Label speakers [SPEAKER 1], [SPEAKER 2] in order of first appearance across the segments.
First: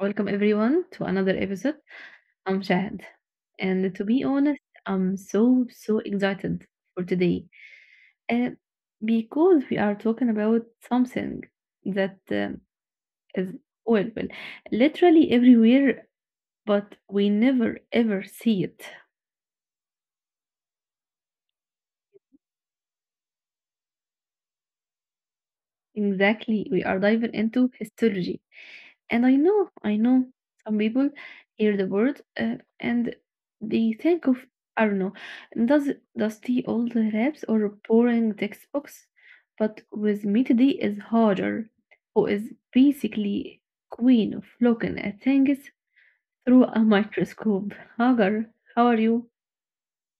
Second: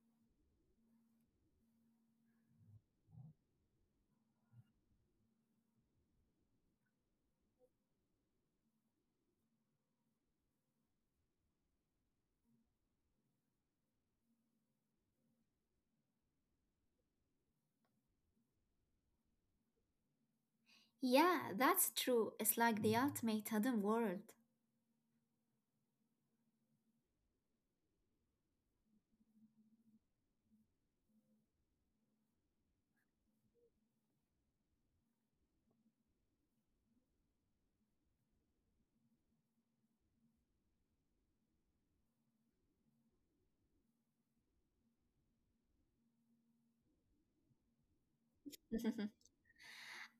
[SPEAKER 1] Welcome everyone to another episode. I'm Shahad. And to be honest, I'm so, so excited for today. Uh, because we are talking about something that is, well, well, literally everywhere, but we never ever see it.
[SPEAKER 2] Yeah, that's true. It's like the ultimate hidden world.
[SPEAKER 1] Exactly, we are diving into histology. And I know some people hear the word and they think of, I don't know, does dusty old labs or boring textbooks. But with me today is harder, who is basically queen of looking at things through a microscope. Hagar, how are you?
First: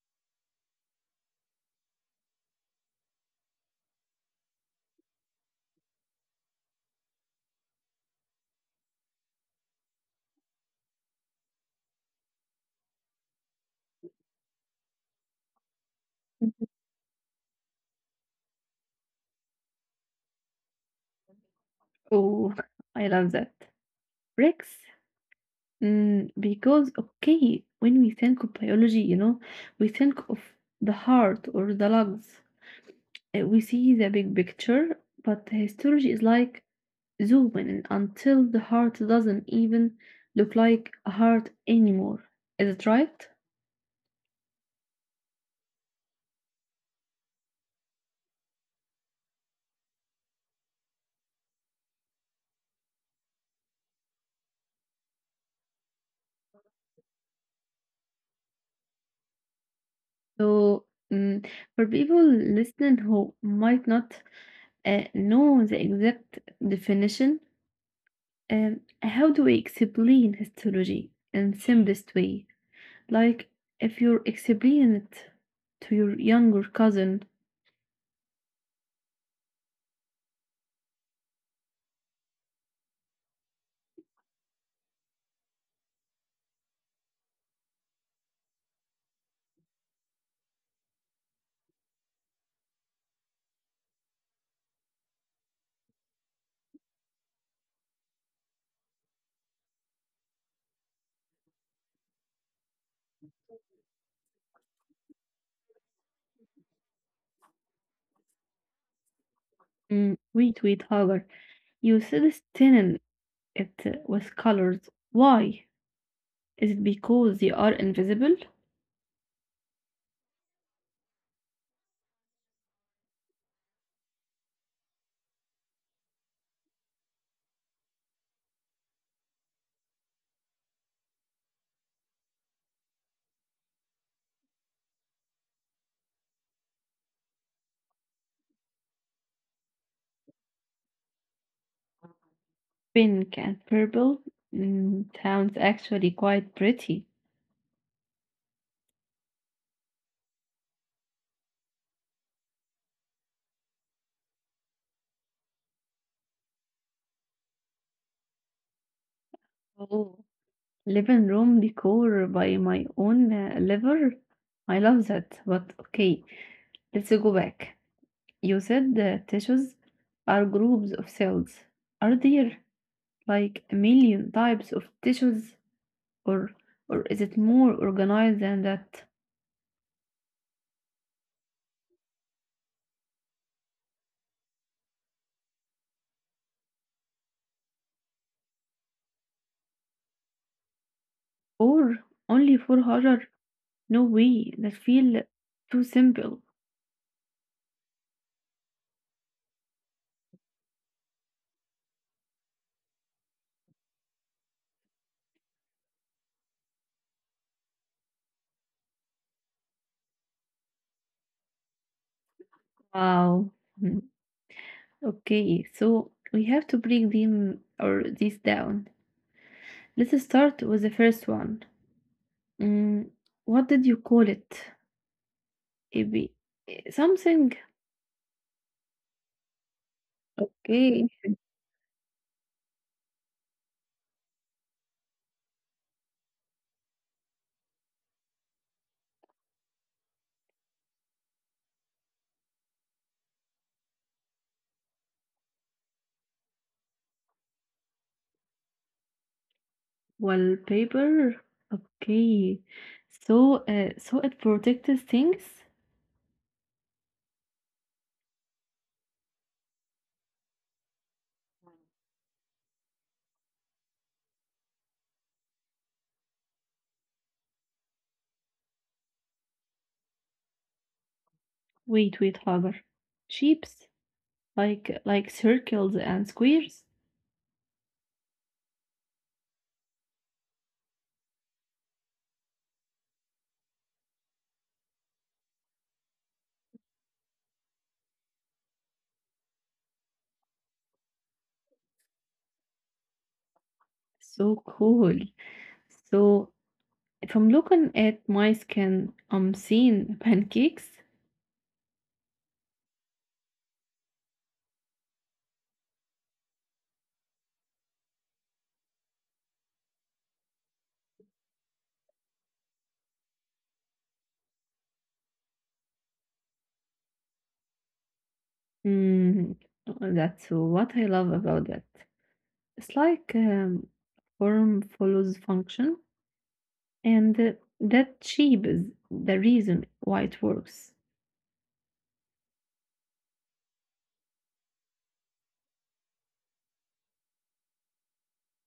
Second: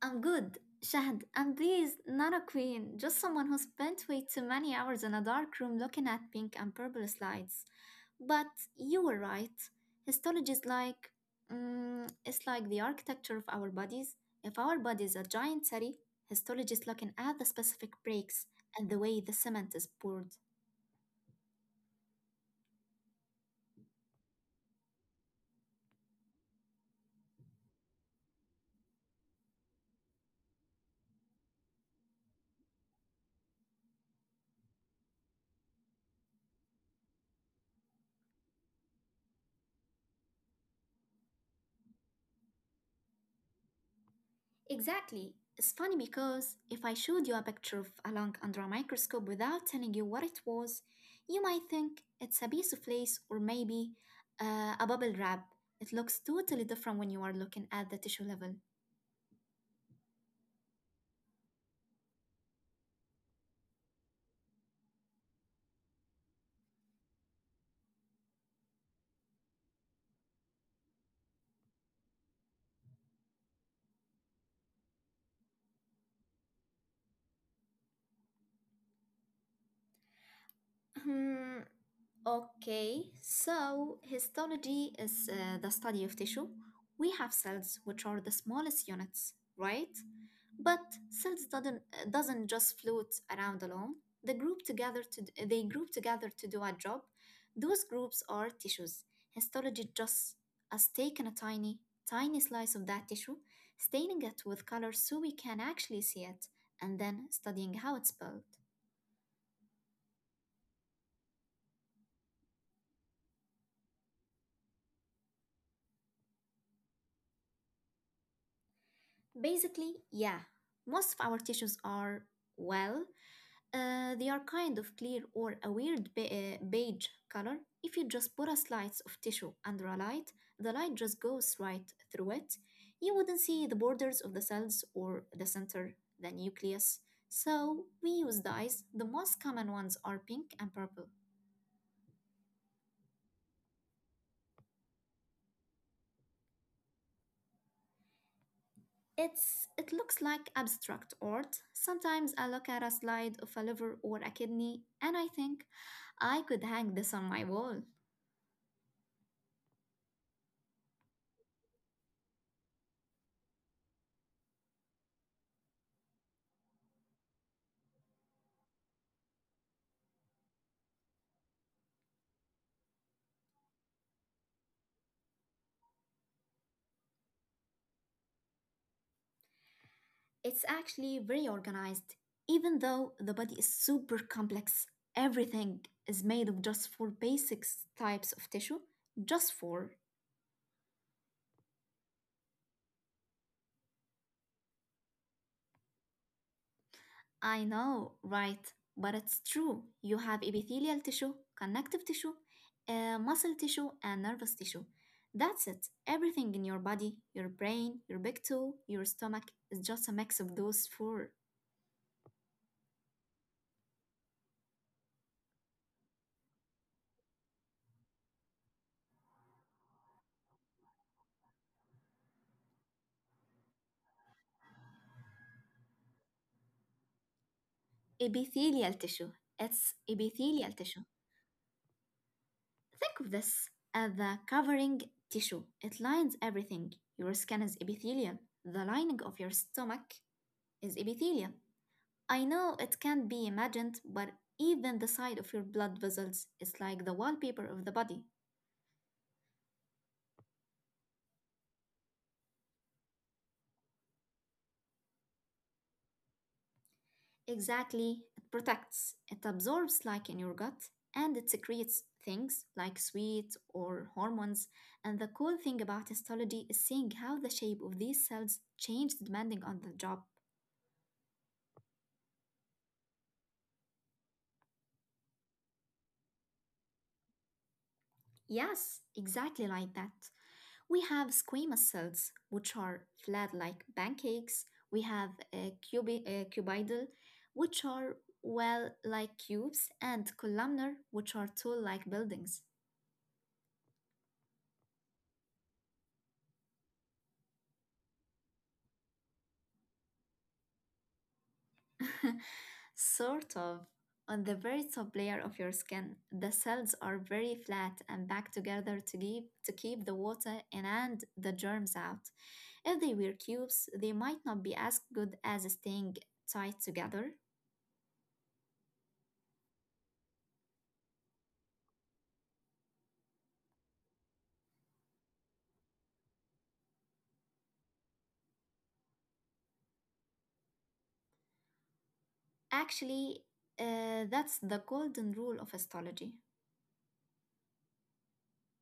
[SPEAKER 2] I'm good, Shahd. I'm please, not a queen, just someone who spent way too many hours in a dark room looking at pink and purple slides. But you were right. Histology is like, it's like the architecture of our bodies. If our body is a giant city, histology is looking at the specific breaks and the way the cement is poured.
[SPEAKER 1] Oh, I love that. Bricks? Because, okay, when we think of biology, we think of the heart or the lungs. We see the big picture, but histology is like zooming in until the heart doesn't even look like a heart anymore. Is it right?
[SPEAKER 2] Exactly. It's funny because if I showed you a picture of a lung under a microscope without telling you what it was, you might think it's a piece of lace or maybe a bubble wrap. It looks totally different when you are looking at the tissue level.
[SPEAKER 1] So, mm, for people listening who might not know the exact definition, how do we explain histology in simplest way? Like if you explain it to your younger cousin,
[SPEAKER 2] Okay, so histology is the study of tissue. We have cells, which are the smallest units, right? But cells doesn't just float around alone. They group together to do a job. Those groups are tissues. Histology just has taken a tiny, tiny slice of that tissue, staining it with color so we can actually see it, and then studying how it's built.
[SPEAKER 1] wait, wait, Hagar, you said it's thinning it with colors. Why? Is it because they are invisible?
[SPEAKER 2] Basically, yeah, most of our tissues are, well, they are kind of clear or a weird beige color. If you just put a slice of tissue under a light, the light just goes right through it. You wouldn't see the borders of the cells or the center, the nucleus. So we use dyes. The most common ones are pink and purple.
[SPEAKER 1] Pink and purple sounds actually quite pretty.
[SPEAKER 2] It's it looks like abstract art. Sometimes I look at a slide of a liver or a kidney and I think I could hang this on my wall.
[SPEAKER 1] Oh, living room decor by my own liver. I love that. But okay, let's go back. You said that tissues are groups of cells. Are there like a million types of tissues or is it more organized than that?
[SPEAKER 2] It's actually very organized. Even though the body is super complex, everything is made of just four basic types of tissue, just four.
[SPEAKER 1] Or only 400? No way, that feel too simple.
[SPEAKER 2] I know, right? But it's true. You have epithelial tissue, connective tissue, muscle tissue, and nervous tissue. That's it. Everything in your body, your brain, your big toe, your stomach is just a mix of those four.
[SPEAKER 1] Wow. Hmm. Okay, so we have to break them or these down. Let's start with the first one. Mm, what did you call it? Maybe something.
[SPEAKER 2] Epithelial tissue. It's epithelial
[SPEAKER 1] Okay,
[SPEAKER 2] tissue. Think of this as the covering tissue. It lines everything. Your skin is epithelial. The lining of your stomach is epithelial. I know it can't be imagined, but even the side of your blood vessels is like the wallpaper of the body.
[SPEAKER 1] wallpaper? Okay. So it protects things.
[SPEAKER 2] Exactly, it protects, it absorbs like in your gut, and it secretes things like sweat or hormones. And the cool thing about histology is seeing how the shape of these cells change depending on the job.
[SPEAKER 1] Wait, wait, Hagar. Shapes like circles and squares.
[SPEAKER 2] Yes, exactly like that. We have squamous cells, which are flat like pancakes. We have cuboidal, which are well like cubes, and columnar, which are tall like buildings.
[SPEAKER 1] So cool. So if I'm looking at my skin, I'm seeing pancakes.
[SPEAKER 2] Sort of. On the very top layer of your skin, the cells are very flat and packed together to keep the water in and the germs out. If they were cubes, they might not be as good as staying tight together.
[SPEAKER 1] Mm, that's what I love about that. It's like form follows function, and that shape is the reason why it works.
[SPEAKER 2] Actually, that's the golden rule of histology.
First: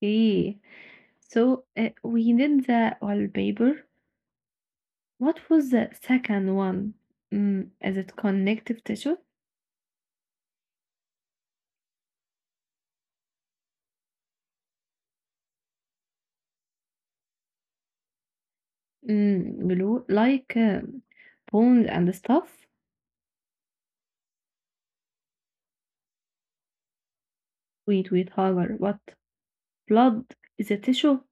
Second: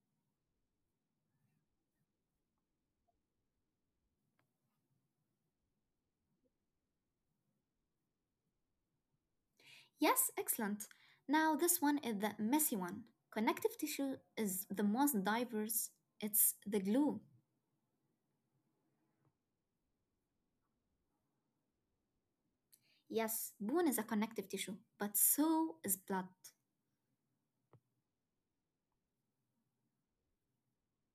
[SPEAKER 1] Okay. So, we did the wallpaper. What was the second one? Mm, is it connective tissue?
[SPEAKER 2] Yes, excellent. Now, this one is the messy one. Connective tissue is the most diverse, it's the glue.
[SPEAKER 1] Glue, like bone and stuff?
[SPEAKER 2] Yes, bone is a connective tissue, but so is blood.
[SPEAKER 1] Wait, wait, Hagar, what? Blood is a tissue?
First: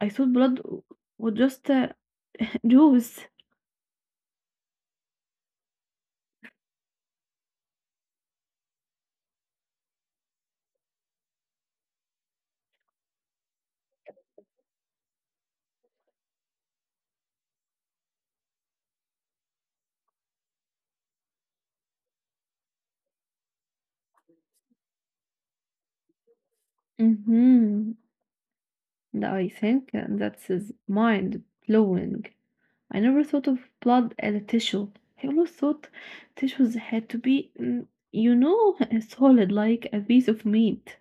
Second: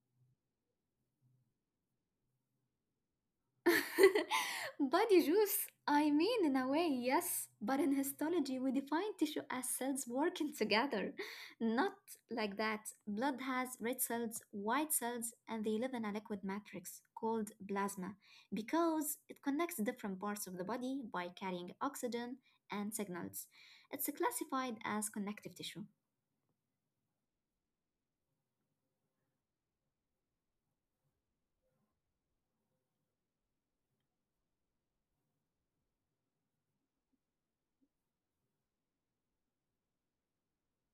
[SPEAKER 1] I thought blood would just juice.
[SPEAKER 2] Body juice? I mean, in a way, yes, but in histology, we define tissue as cells working together. Not like that. Blood has red cells, white cells, and they live in a liquid matrix called plasma because it connects different parts of the body by carrying oxygen and signals. It's classified as connective tissue.
[SPEAKER 1] Mm-hmm. I think that's is mind blowing. I never thought of blood as a tissue. I always thought tissues had to be, you know, solid like a piece of meat.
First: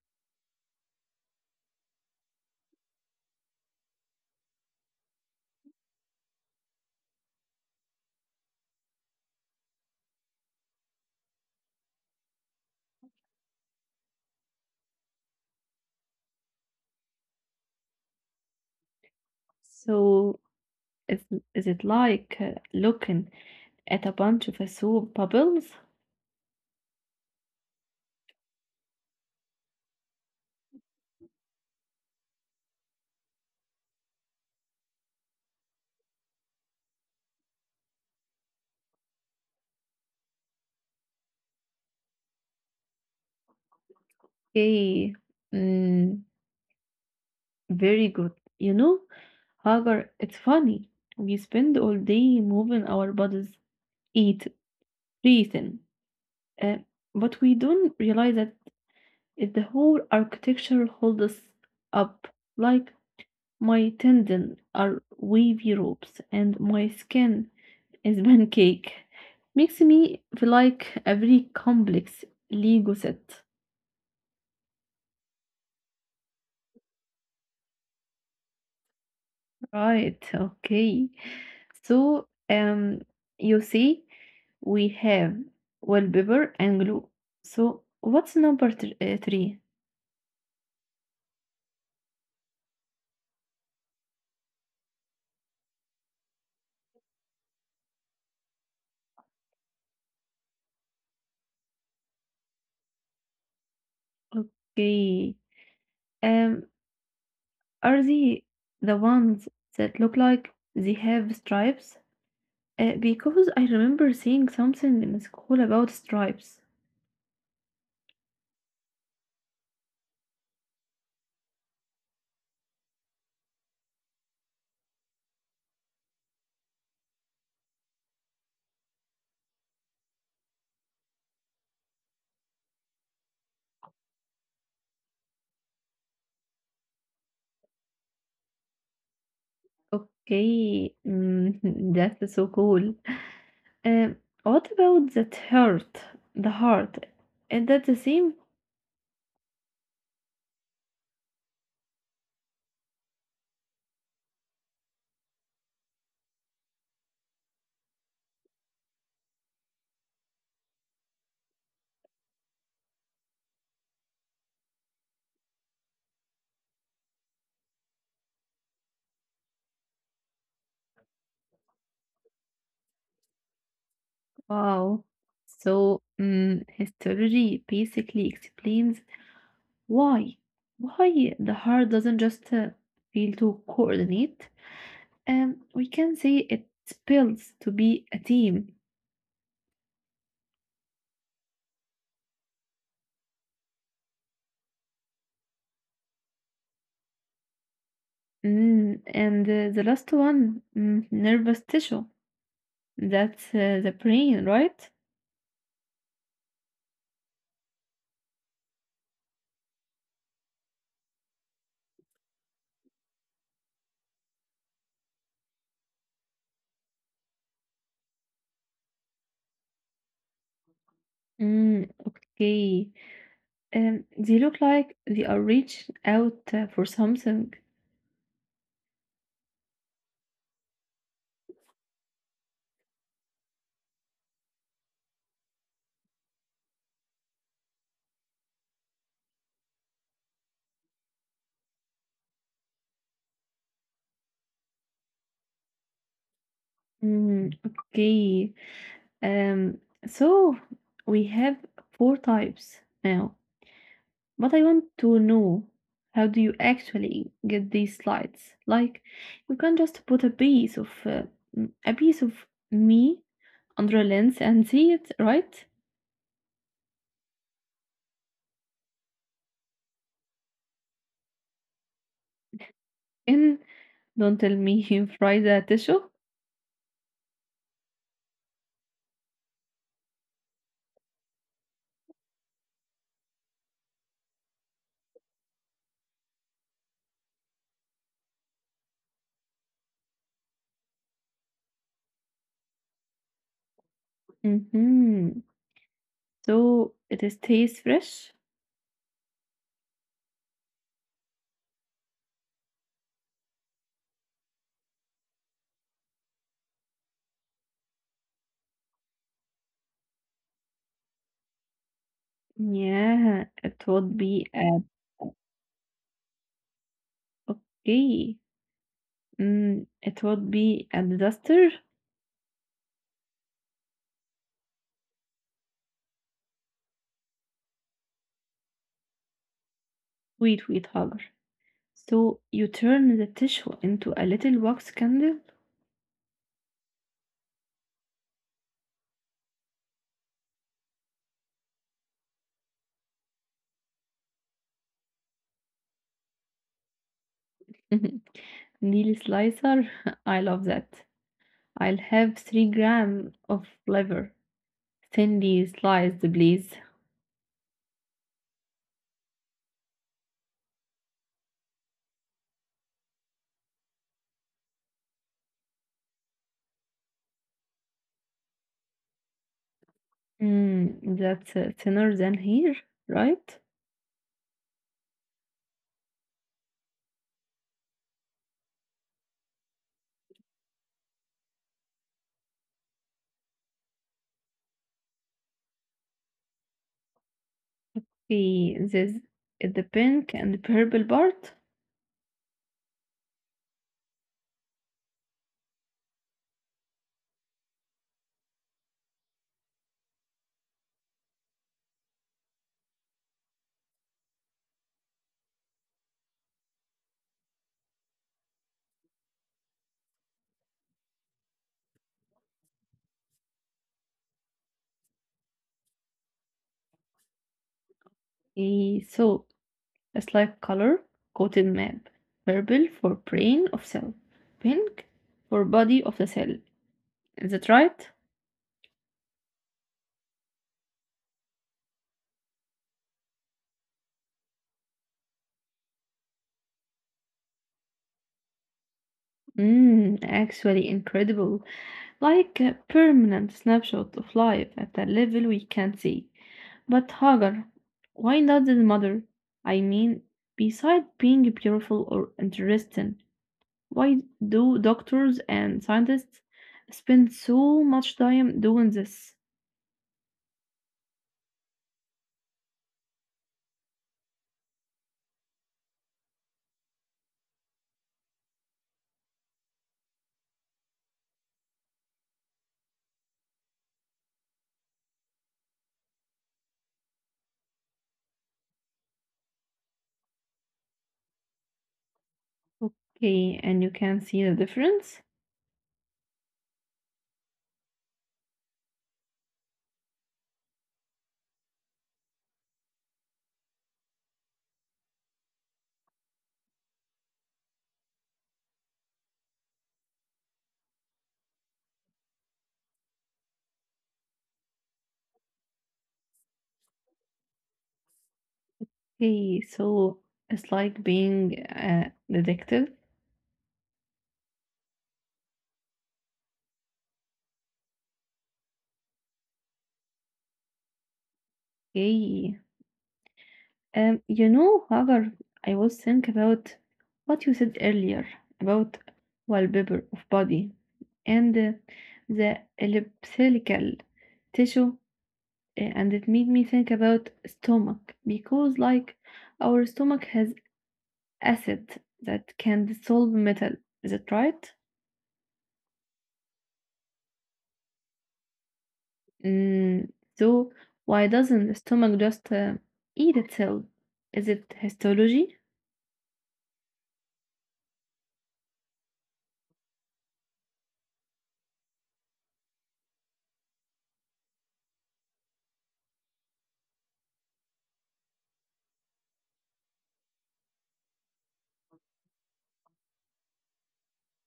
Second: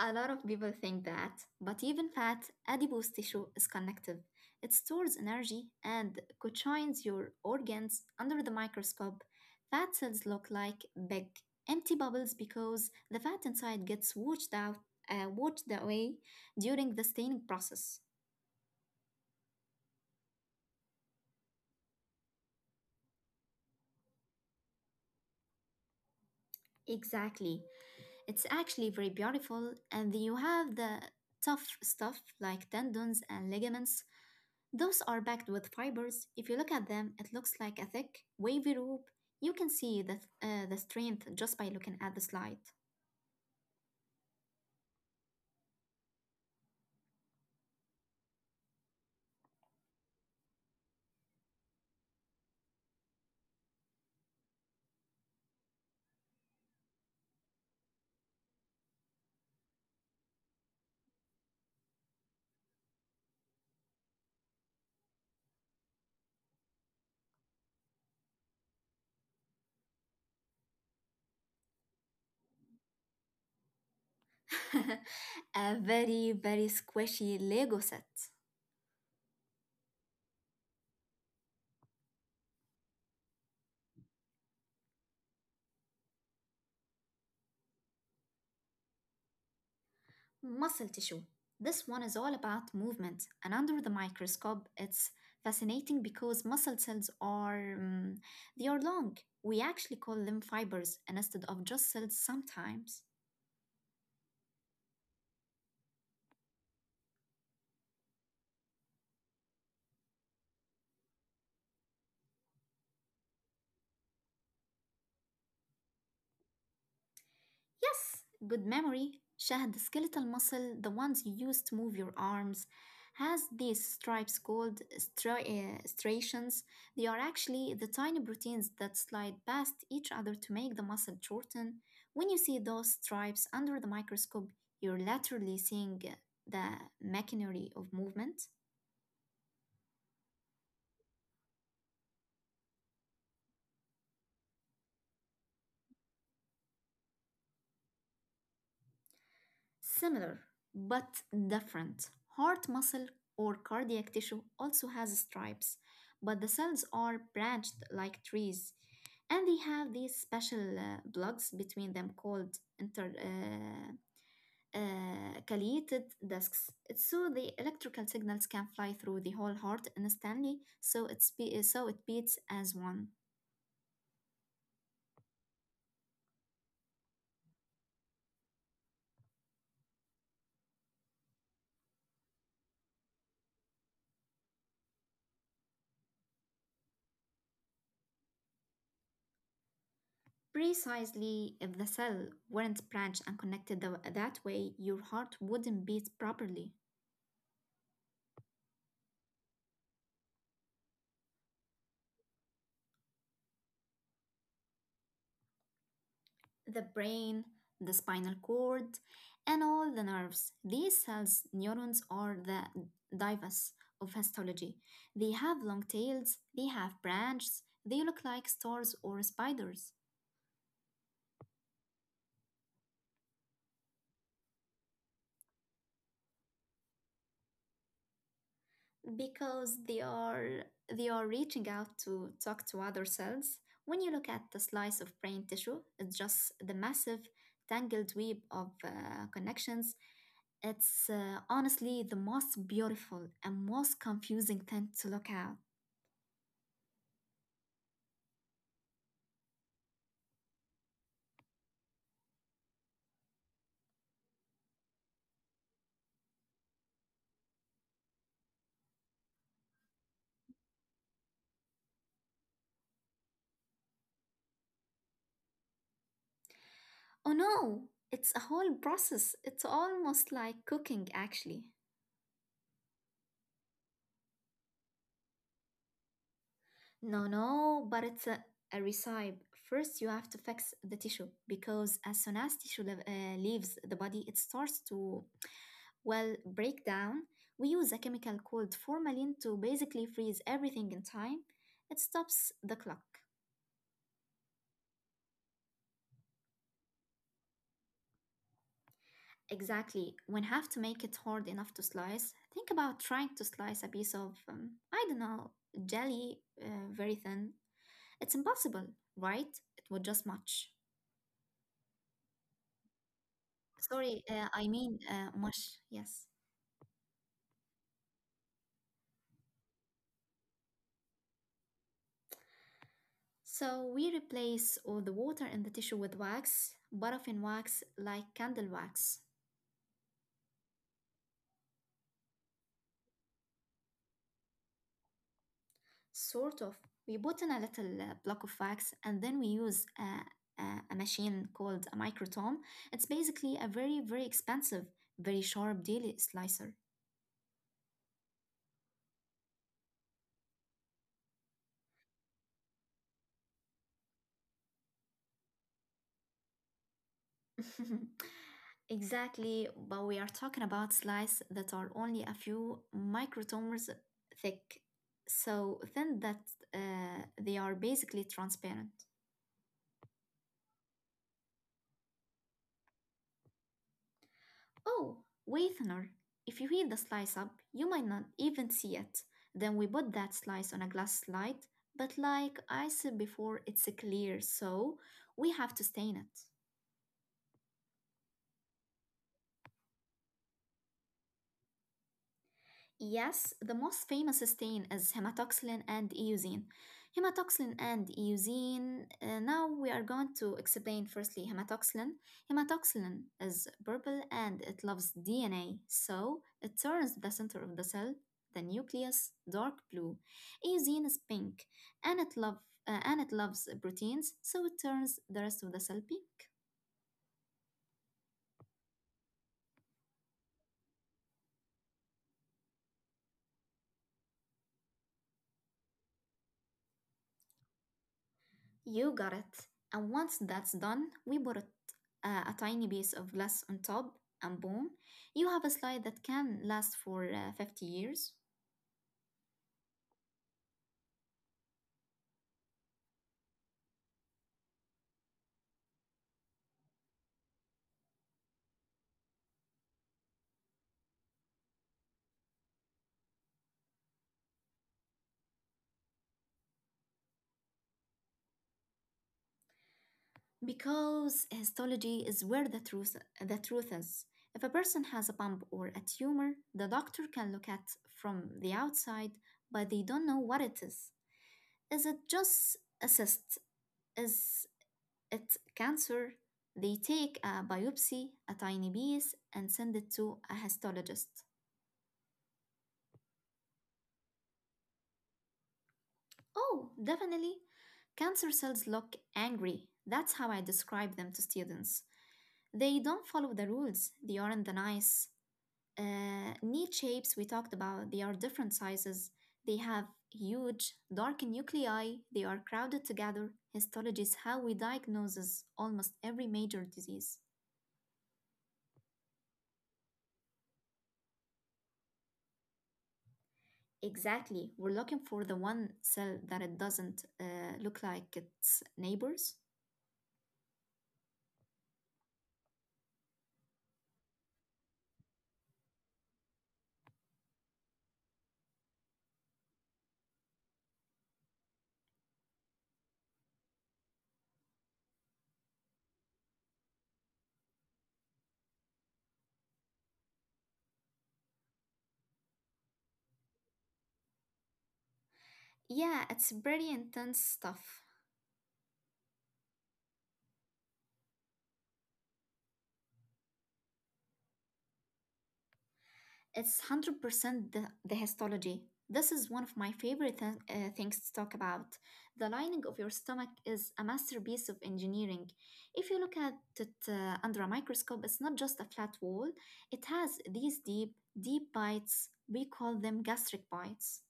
[SPEAKER 2] A lot of people think that, but even fat, adipose tissue is connective. It stores energy and cojoins your organs under the microscope. Fat cells look like big, empty bubbles because the fat inside gets washed away during the staining process.
[SPEAKER 1] So is, is it like looking at a bunch of soap bubbles?
[SPEAKER 2] Exactly. It's actually very beautiful, and you have the tough stuff like tendons and ligaments. Those are packed with fibers. If you look at them, it looks like a thick, wavy rope. You can see the strength just by looking at the slide.
[SPEAKER 1] Okay, mm, very good. You know, Hagar, it's funny. We spend all day moving our bodies, eating. Reason. Uh, but we don't realize that if the whole architecture holds us up, like my tendons are wavy ropes and my skin is pancake, makes me feel like a very complex Lego set.
[SPEAKER 2] A very, very squishy Lego set.
[SPEAKER 1] Right, okay. So, you see, we have wallpaper and glue. So, what's number three?
[SPEAKER 2] Muscle tissue. This one is all about movement, and under the microscope, it's fascinating because muscle cells are they are long. We actually call them fibers instead of just cells sometimes.
[SPEAKER 1] Okay. Um, are they the ones that look like they have stripes? Because I remember seeing something in school about stripes.
[SPEAKER 2] Yes, good memory. Shahad, the skeletal muscle, the ones you use to move your arms, has these stripes called striations. They are actually the tiny proteins that slide past each other to make the muscle shorten. When you see those stripes under the microscope, you're literally seeing the machinery of movement.
[SPEAKER 1] Okay, that's so cool. Um, what about that heart? The heart? Is that the same?
[SPEAKER 2] Similar but different. Heart muscle or cardiac tissue also has stripes, but the cells are branched like trees, and they have these special plugs between them called inter. Ciliated discs. It's so the electrical signals can fly through the whole heart instantly, so it beats as one.
[SPEAKER 1] Wow. So, histology basically explains why why the heart doesn't just feel to coordinate. We can say it spills to be a team.
[SPEAKER 2] Precisely, if the cell weren't branched and connected that way, your heart wouldn't beat properly.
[SPEAKER 1] And the last one, nervous tissue. That's the brain, right?
[SPEAKER 2] The brain, the spinal cord, and all the nerves. These cells, neurons, are the divas of histology. They have long tails, they have branches, they look like stars or spiders
[SPEAKER 1] Okay. They look like they are reaching out for something.
[SPEAKER 2] because they are reaching out to talk to other cells. When you look at the slice of brain tissue, it's just the massive tangled web of connections. It's honestly the most beautiful and most confusing thing to look at.
[SPEAKER 1] Okay. Um, so we have four types now. But I want to know how do you actually get these slides? Like, you can just put a piece of a piece of me under a lens and see it, right?
[SPEAKER 2] Oh no, it's a whole process. It's almost like cooking, actually.
[SPEAKER 1] And don't tell me you fry the tissue.
[SPEAKER 2] No, no, but it's a recipe. First, you have to fix the tissue because as soon as tissue leaves the body, it starts to, well, break down. We use a chemical called formalin to basically freeze everything in time. It stops the clock.
[SPEAKER 1] Mm-hmm. So it is taste fresh?
[SPEAKER 2] Exactly. When have to make it hard enough to slice, think about trying to slice a piece of, I don't know, jelly very thin. It's impossible, right? It would just match.
[SPEAKER 1] Yeah, it would
[SPEAKER 2] Sorry,
[SPEAKER 1] be a
[SPEAKER 2] I mean mush, yes.
[SPEAKER 1] okay. It would be a disaster.
[SPEAKER 2] So we replace all the water in the tissue with wax, paraffin wax, like candle wax.
[SPEAKER 1] Wait, wait, Hagar. So you turn the tissue into a little wax candle?
[SPEAKER 2] Sort of. We put in a little block of wax and then we use a, a machine called a microtome. It's basically a very, very expensive, very sharp daily slicer.
[SPEAKER 1] Neil Slicer, I love that. I'll have 3 grams of liver, thinly sliced, please.
[SPEAKER 2] Exactly, but we are talking about slices that are only a few microtomers thick, so thin that they are basically transparent.
[SPEAKER 1] That's thinner than here, right?
[SPEAKER 2] Oh, way thinner. If you heat the slice up, you might not even see it. Then we put that slice on a glass slide, but like I said before, it's clear, so we have to stain it.
[SPEAKER 1] Okay, this is the pink and the purple part.
[SPEAKER 2] Yes, the most famous stain is hematoxylin and eosine. Hematoxylin and eosine. Now we are going to explain firstly hematoxylin. Hematoxylin is purple and it loves DNA, so it turns the center of the cell, the nucleus, dark blue. Eosine is pink and it love and it loves proteins, so it turns the rest of the cell pink.
[SPEAKER 1] Okay, so a slight color coated map. Purple for brain of cell, pink for body of the cell. Is that right?
[SPEAKER 2] You got it. And once that's done, we put it, a tiny piece of glass on top, and boom, you have a slide that can last for 50 years.
[SPEAKER 1] Actually incredible. Like a permanent snapshot of life at a level we can't see. But Hagar, why not the mother? I mean, besides being beautiful or interesting, why do doctors and scientists spend so much time doing this?
[SPEAKER 2] Because histology is where the truth is. If a person has a bump or a tumor, the doctor can look at from the outside, but they don't know what it is. Is it just a cyst? Is it cancer? They take a biopsy, a tiny piece, and send it to a histologist.
[SPEAKER 1] Okay, and you can see the difference?
[SPEAKER 2] Oh, definitely. Cancer cells look angry. That's how I describe them to students. They don't follow the rules. They aren't the nice, neat shapes we talked about. They are different sizes. They have huge, dark nuclei. They are crowded together. Histology is how we diagnose almost every major disease.
[SPEAKER 1] Okay, so it's like being a detective.
[SPEAKER 2] Exactly. We're looking for the one cell that it doesn't look like its neighbors.
[SPEAKER 1] Okay, you know, Hagar, I was think about what you said earlier about wallpaper of body and the elliptical tissue, and it made me think about stomach because, like, our stomach has acid that can dissolve metal. Is it right?
[SPEAKER 2] Yeah, it's pretty intense stuff.
[SPEAKER 1] Mm, so why doesn't the stomach just eat itself? Is it histology,
[SPEAKER 2] It's 100% the histology. This is one of my favorite things to talk about. The lining of your stomach is a masterpiece of engineering. If you look at it under a microscope, it's not just a flat wall, it has these deep, deep bites. We call them gastric bites.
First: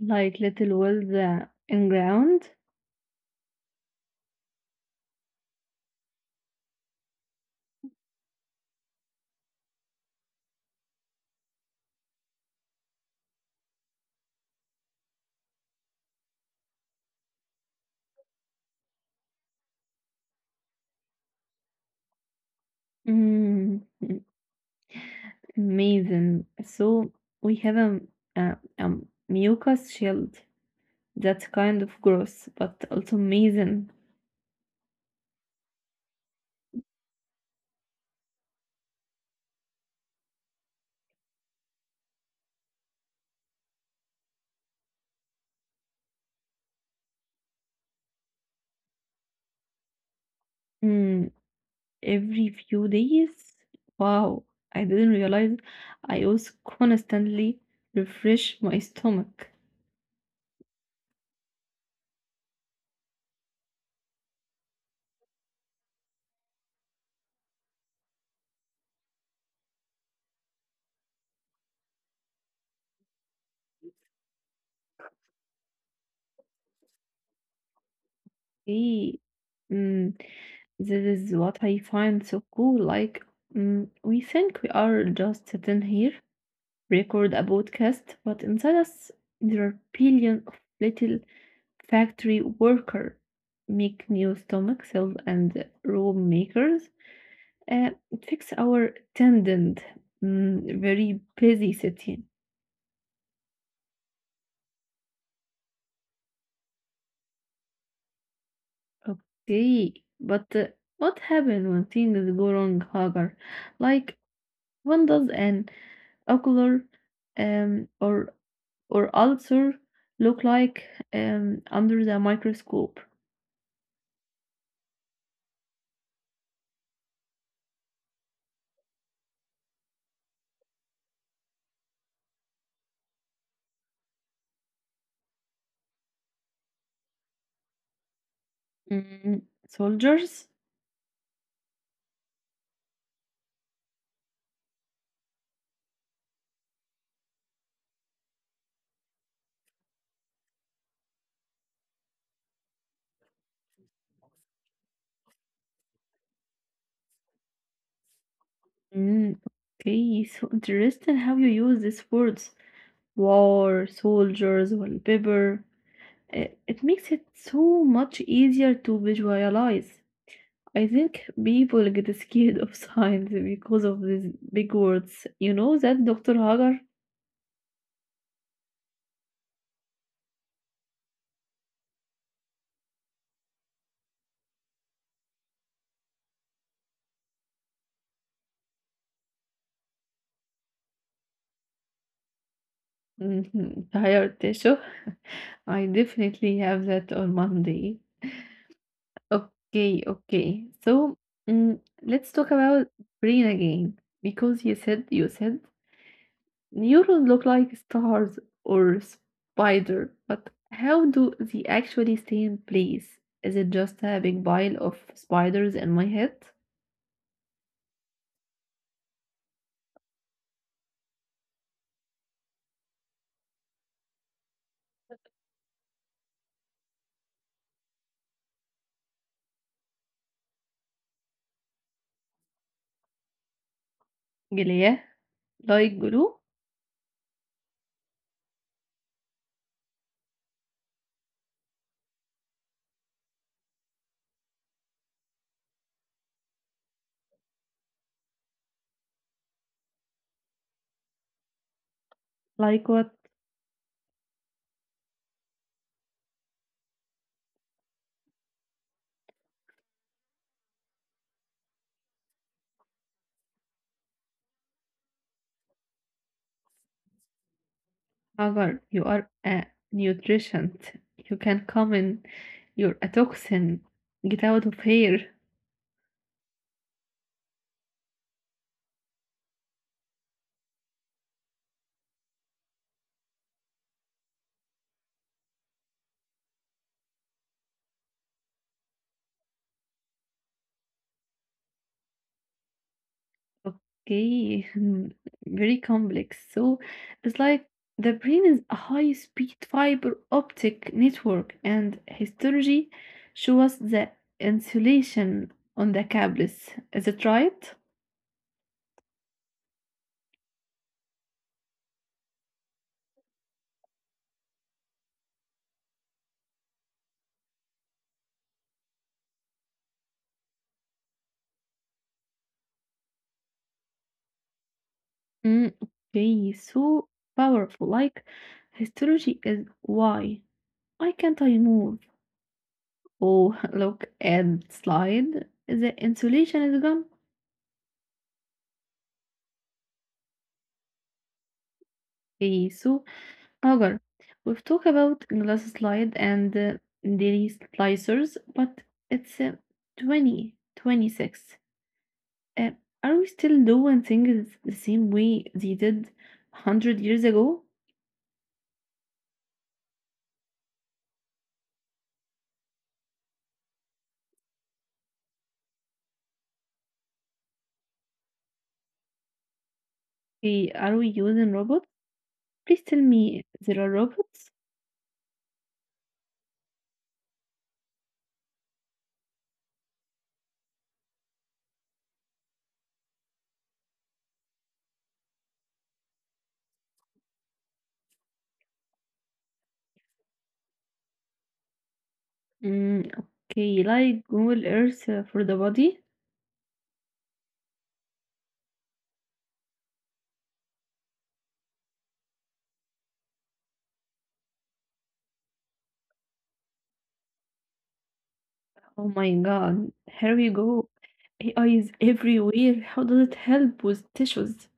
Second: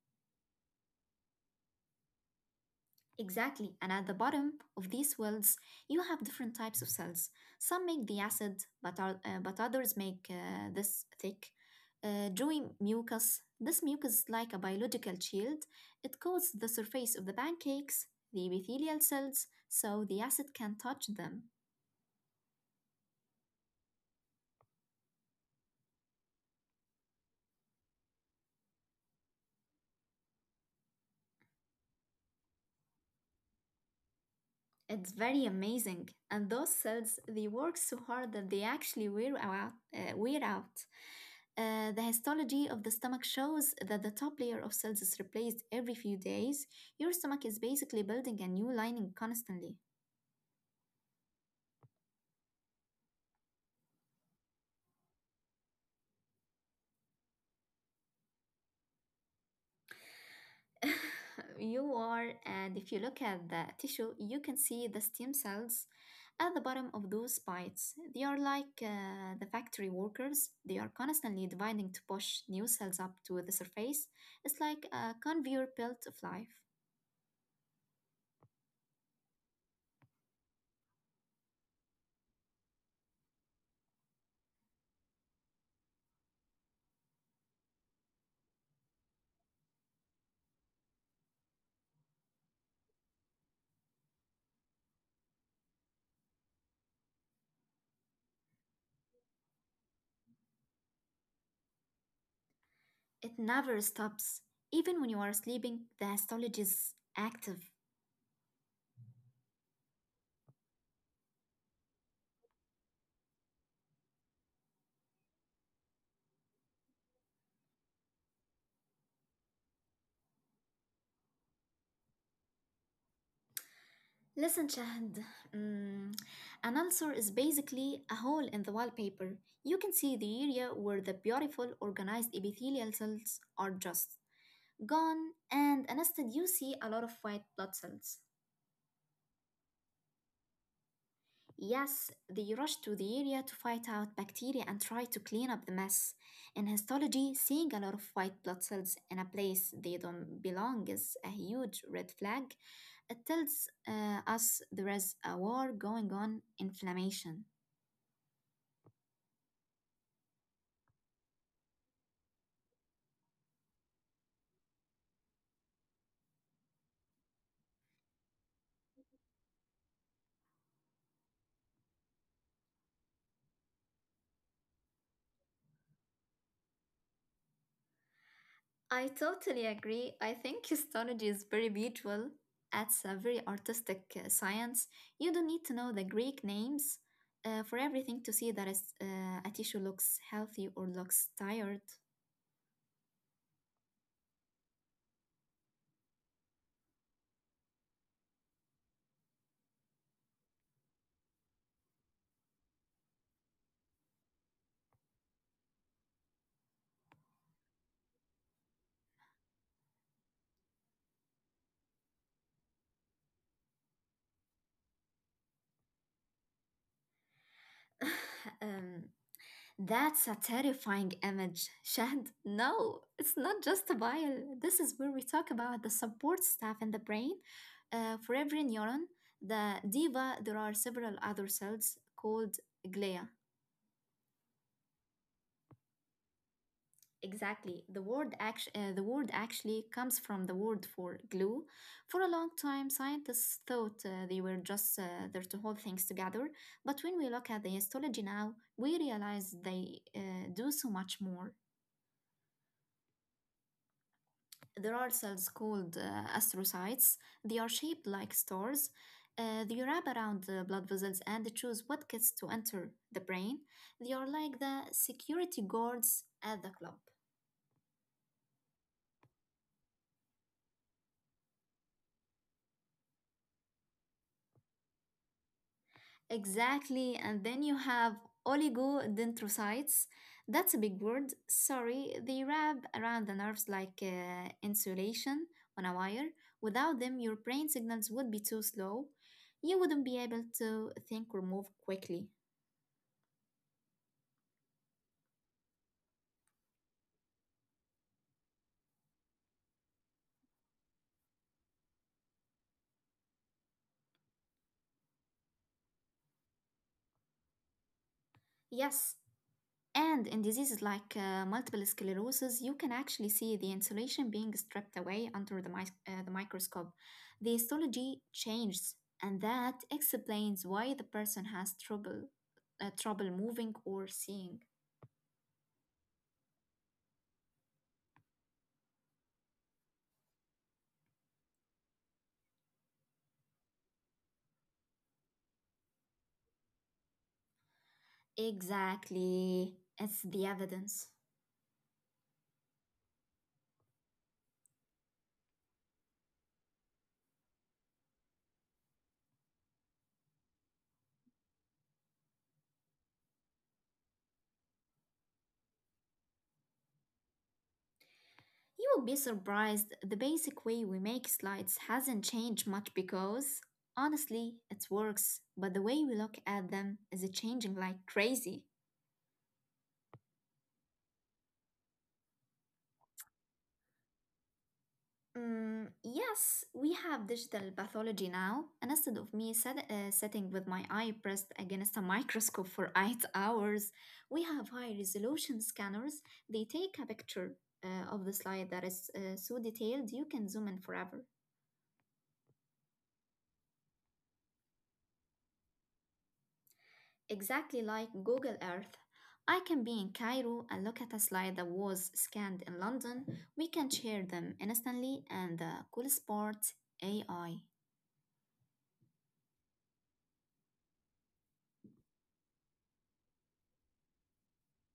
[SPEAKER 1] like little wells in ground?
[SPEAKER 2] Exactly, and at the bottom of these wells, you have different types of cells. Some make the acid, but others make this thick, dewy mucus. This mucus is like a biological shield. It coats the surface of the pancakes, the epithelial cells, so the acid can touch them.
[SPEAKER 1] Mm, m- amazing. So we have a mucus shield. That's kind of gross, but also amazing.
[SPEAKER 2] It's very amazing, and those cells they work so hard that they actually wear out. The histology of the stomach shows that the top layer of cells is replaced every few days. Your stomach is basically building a new lining constantly.
[SPEAKER 1] Mm, every few days. Wow, I didn't realize I was constantly refresh my stomach.
[SPEAKER 2] You are, and if you look at the tissue, you can see the stem cells at the bottom of those spikes. They are like the factory workers. They are constantly dividing to push new cells up to the surface. It's like a conveyor belt of life,
[SPEAKER 1] Okay. Mm, this is what I find so cool. Like, we think we are just sitting here, record a podcast, but inside us there are billion of little factory worker, make new stomach cells and robe makers, uh, fix our tendon, very busy city.
[SPEAKER 2] it never stops. Even when you are sleeping, the histology is active.
[SPEAKER 1] Okay, but what happens when things go wrong, Hagar? Like, when does an ocular um, or or ulcer look like under the microscope?
[SPEAKER 2] Listen, Shahid, mm, an ulcer is basically a hole in the wallpaper. You can see the area where the beautiful, organized epithelial cells are just gone, and instead you see a lot of white blood cells.
[SPEAKER 1] Mm, Soldiers?
[SPEAKER 2] Yes, they rush to the area to fight out bacteria and try to clean up the mess. In histology, seeing a lot of white blood cells in a place they don't belong is a huge red flag. It tells us there is a war going on, inflammation.
[SPEAKER 1] Mm, okay, so interesting how you use these words. War, soldiers, wallpaper. It makes it so much easier to visualize. I think people get scared of science because of these big words. You know that Dr. Hagar?
[SPEAKER 2] I totally agree. I think histology is very visual. It's a very artistic science. You don't need to know the Greek names for everything to see that a tissue looks healthy or looks tired.
[SPEAKER 1] Mhm, Hayar Tesho I definitely have that on Monday. Okay, okay. So, let's talk about brain again because you said neurons look like stars or spider, but how do they actually stay in place? Is it just a big pile of spiders in my head?
[SPEAKER 2] um, that's a terrifying image, Shad. No, it's not just a bile. This is where we talk about the support staff in the brain. For every neuron, the diva, there are several other cells called glia.
[SPEAKER 1] Yeah, like glue?
[SPEAKER 2] Exactly. The word actually comes from the word for glue. For a long time, scientists thought they were just there to hold things together. But when we look at the histology now, we realize they do so much more.
[SPEAKER 1] Like what
[SPEAKER 2] There are cells called astrocytes. They are shaped like stars. They wrap around the blood vessels and choose what gets to enter the brain. They are like the security guards at the club.
[SPEAKER 1] other? You are a nutritionist. You can come in. You're a toxin. Get out of here.
[SPEAKER 2] Exactly. And then you have oligodendrocytes. That's a big word. Sorry. They wrap around the nerves like insulation on a wire. Without them, your brain signals would be too slow. You wouldn't be able to think or move quickly.
[SPEAKER 1] Okay, very complex. So it's like the brain is a high-speed fiber optic network, and histology show us the insulation on the cables. Is it right?
[SPEAKER 2] Yes. And in diseases like multiple sclerosis, you can actually see the insulation being stripped away under the microscope. The histology changes, and that explains why the person has trouble moving or seeing.
[SPEAKER 1] Mm, okay, so powerful. Like histology is why. Why can't I move? Oh, look at slide. The insulation is gone.
[SPEAKER 2] Exactly, it's the evidence.
[SPEAKER 1] Okay, so Hagar, we've talked about glass slide and daily slicers, but it's 20, 26. Uh, are we still doing things the same way they did 100 years ago?
[SPEAKER 2] You will be surprised the basic way we make slides hasn't changed much because, honestly, it works, but the way we look at them is changing like crazy.
[SPEAKER 1] Okay, are we using robots? Please tell me there are robots.
[SPEAKER 2] Mm, yes, we have digital pathology now. And instead of me sitting with my eye pressed against a microscope for 8 hours, we have high resolution scanners. They take a picture of the slide that is so detailed you can zoom in forever.
[SPEAKER 1] Mm, okay, like Google Earth for the body.
[SPEAKER 2] Exactly like Google Earth. I can be in Cairo and look at a slide that was scanned in London. We can share them instantly, and the coolest part, AI.
[SPEAKER 1] Oh my god, here we go. AI is everywhere. How does it help with tissues?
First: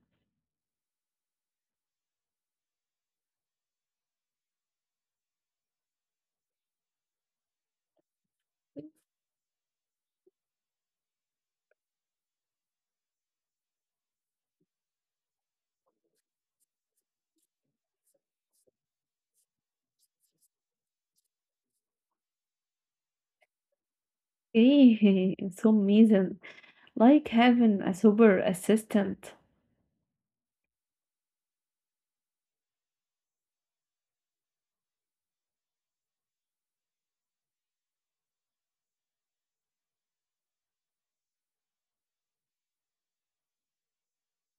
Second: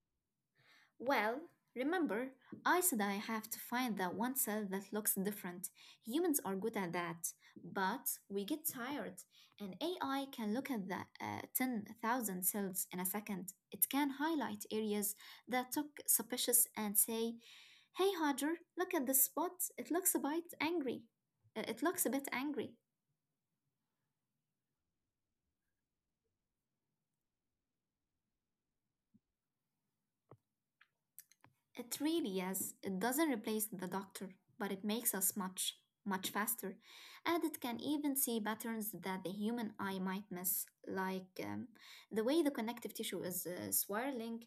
[SPEAKER 2] Well, remember, I said I have to find that one cell that looks different. Humans are good at that, but we get tired, and AI can look at the 10,000 cells in a second. It can highlight areas that look suspicious and say, hey, Hodger, look at this spot. It looks a bit angry. Uh, It looks a bit angry.
[SPEAKER 1] Okay, so amazing. Like having a super assistant.
[SPEAKER 2] It really is. It doesn't replace the doctor, but it makes us much, much faster. And it can even see patterns that the human eye might miss, like the way the connective tissue is swirling.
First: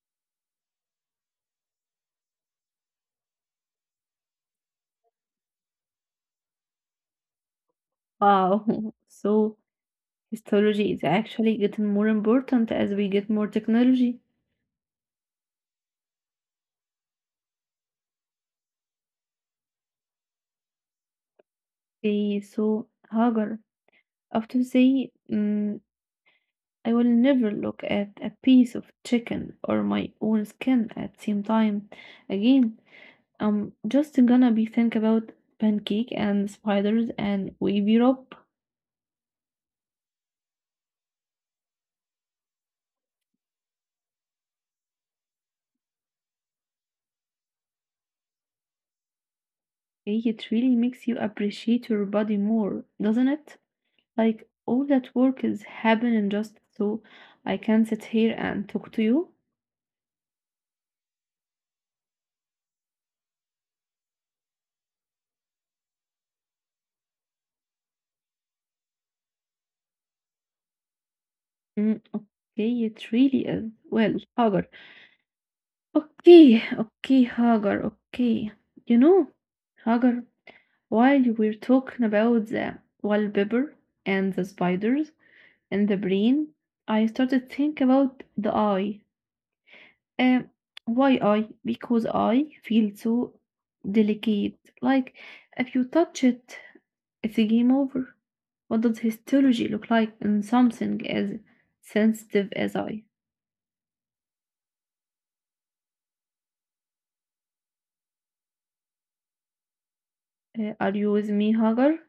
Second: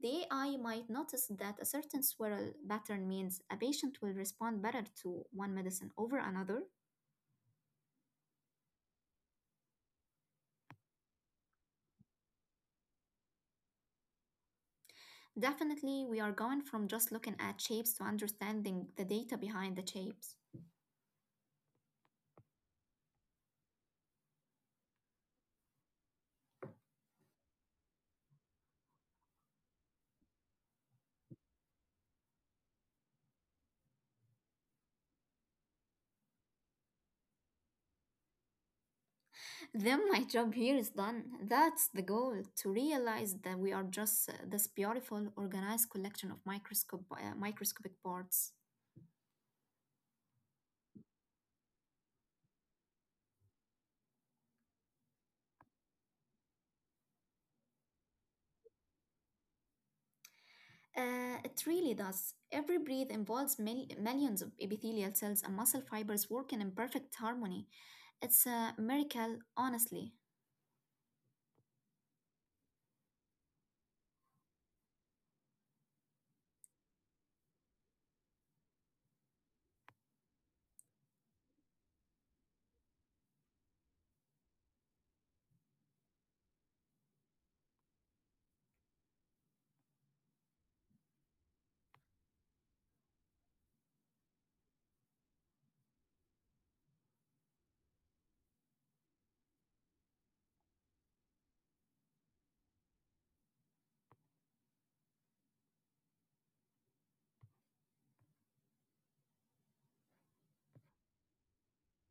[SPEAKER 2] The AI might notice that a certain swirl pattern means a patient will respond better to one medicine over another.
[SPEAKER 1] Wow. So histology is actually getting more important as we get more technology.
[SPEAKER 2] Definitely, we are going from just looking at shapes to understanding the data behind the shapes.
[SPEAKER 1] Okay, so Hagar, after say, I will never look at a piece of chicken or my own skin at same time again. I'm just gonna be think about pancake and spiders and wavy rope.
[SPEAKER 2] Then my job here is done. That's the goal, to realize that we are just this beautiful, organized collection of microscopic parts.
[SPEAKER 1] Okay, it really makes you appreciate your body more, doesn't it? Like all that work is happening just so I can sit here and talk to you.
[SPEAKER 2] It really does. Every breath involves millions of epithelial cells and muscle fibers working in perfect harmony. It's a miracle, honestly.
[SPEAKER 1] Okay, it really is. Well, Hagar. Okay, okay, Hagar. Okay, you know, Hagar. While you were talking about the wallpaper and the spiders, in the brain, I started think about the eye. Um, why eye? Because I feel so delicate. Like if you touch it, it's a game over. What does histology look like in something as sensitive as I? Are you with me, Hagar?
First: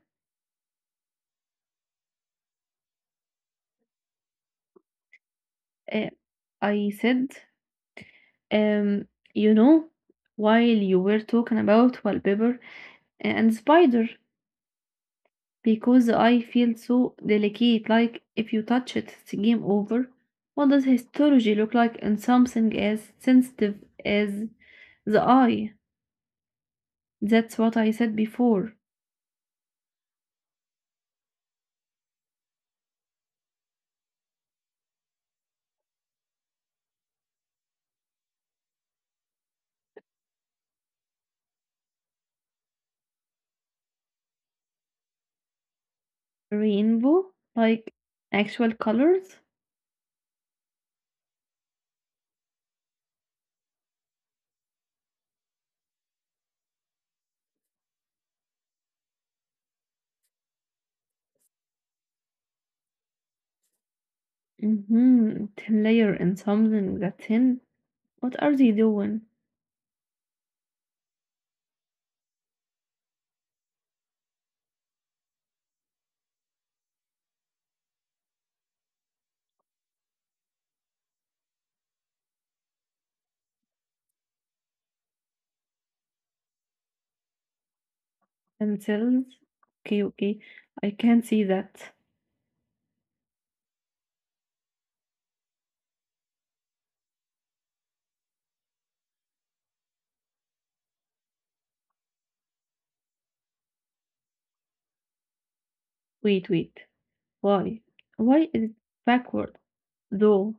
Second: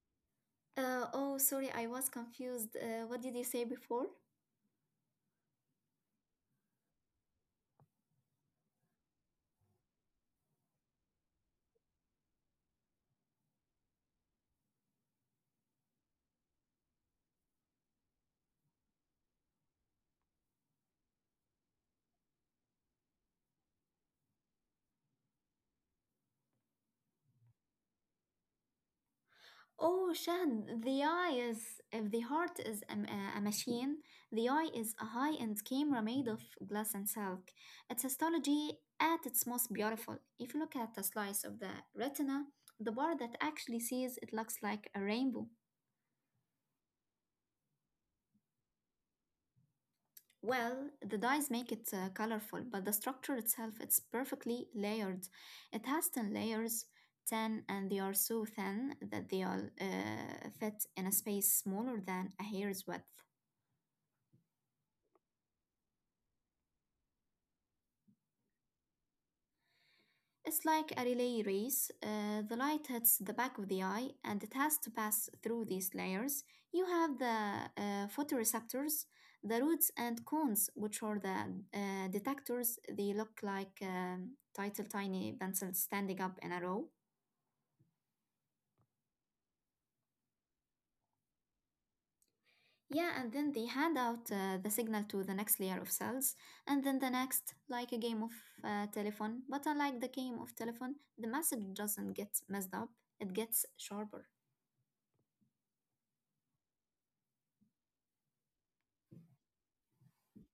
[SPEAKER 2] Oh, sorry, I was confused. What did you say before?
[SPEAKER 1] Uh, I said, um, you know, while you were talking about wallpaper and spider, because I feel so delicate, like if you touch it, it's game over. What does histology look like in something as sensitive as the eye? That's what I said before.
[SPEAKER 2] Oh, Shahan, the eye is. If the heart is a machine, the eye is a high end camera made of glass and silk. It's astrology at its most beautiful. If you look at a slice of the retina, the bar that actually sees it looks like a rainbow.
[SPEAKER 1] Rainbow? Like actual colors?
[SPEAKER 2] Well, the dyes make it colorful, but the structure itself it's perfectly layered. It has 10 layers, 10, and they are so thin that they all fit in a space smaller than a hair's width.
[SPEAKER 1] Mm-hmm. Thin layer in something that's thin. What are they doing?
[SPEAKER 2] It's like a relay race. The light hits the back of the eye and it has to pass through these layers. You have the photoreceptors, the roots and cones, which are the detectors. They look like title tiny pencils standing up in a row.
[SPEAKER 1] Themselves? Okay, okay. I can see that.
[SPEAKER 2] Yeah, and then they hand out the signal to the next layer of cells, and then the next, like a game of telephone. But unlike the game of telephone, the message doesn't get messed up, it gets sharper.
[SPEAKER 1] Wait, wait. Why? Why is it backward? Though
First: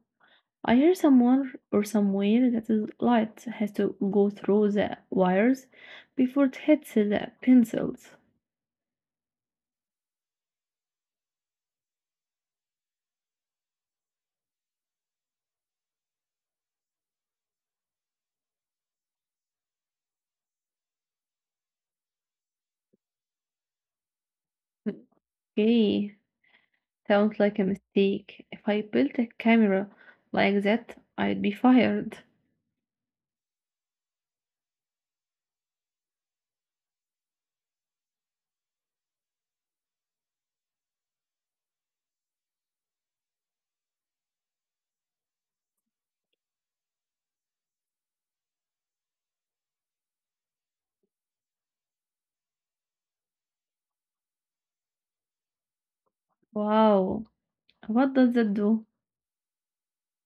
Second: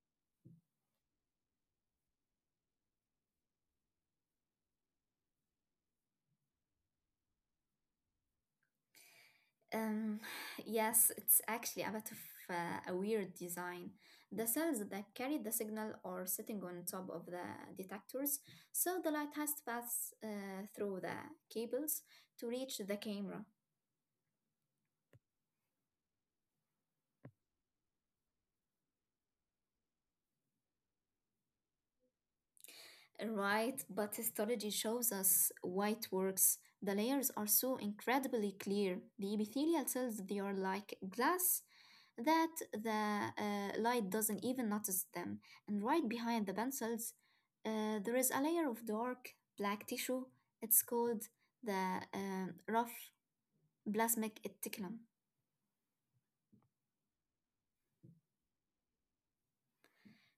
[SPEAKER 1] I hear someone or somewhere that the light has to go through the wires before it hits the pencils.
[SPEAKER 2] Um, yes, it's actually a bit of a weird design. The cells that carry the signal are sitting on top of the detectors, so the light has to pass through the cables to reach the camera.
[SPEAKER 1] Okay, sounds like a mistake. If I built a camera like that, I'd be fired.
[SPEAKER 2] Right, but histology shows us white works. The layers are so incredibly clear. The epithelial cells, they are like glass that the light doesn't even notice them. And right behind the band cells, there is a layer of dark black tissue. It's called the rough plasmic reticulum.
[SPEAKER 1] Wow, what does that do?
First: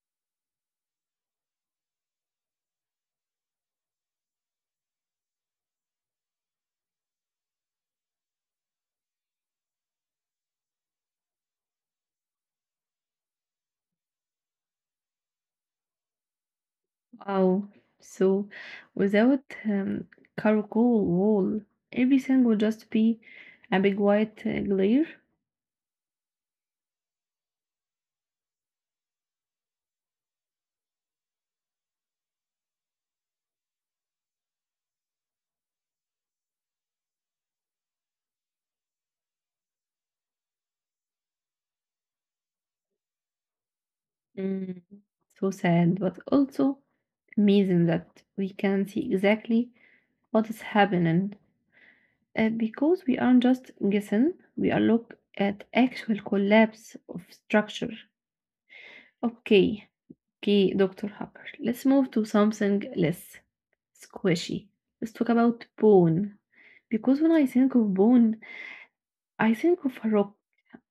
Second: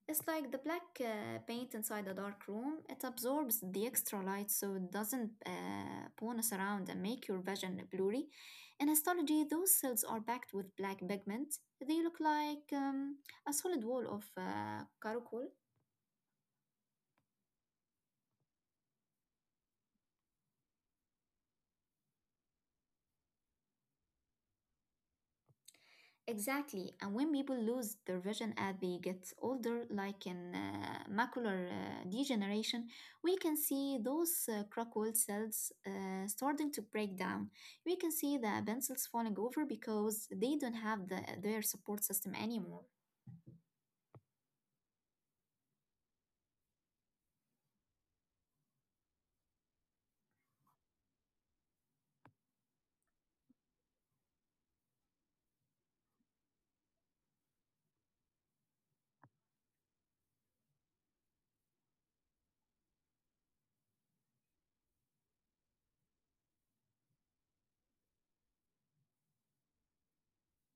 [SPEAKER 2] It's like the black paint inside a dark room. It absorbs the extra light so it doesn't bonus around and make your vision blurry. In histology, those cells are packed with black pigment. They look like a solid wall of charcoal.
[SPEAKER 1] Wow. So without charcoal wall, everything will just be a big white glare.
[SPEAKER 2] Exactly. And when people lose their vision as they get older, like in macular degeneration, we can see those crockwell cells starting to break down. We can see the pencils falling over because they don't have their support system anymore.
[SPEAKER 1] Mm, so sad, but also amazing that we can see exactly what is happening. Because we aren't just guessing, we are look at actual collapse of structure. Okay, okay, Dr. Hopper. Let's move to something less squishy. Let's talk about bone. Because when I think of bone, I think of a rock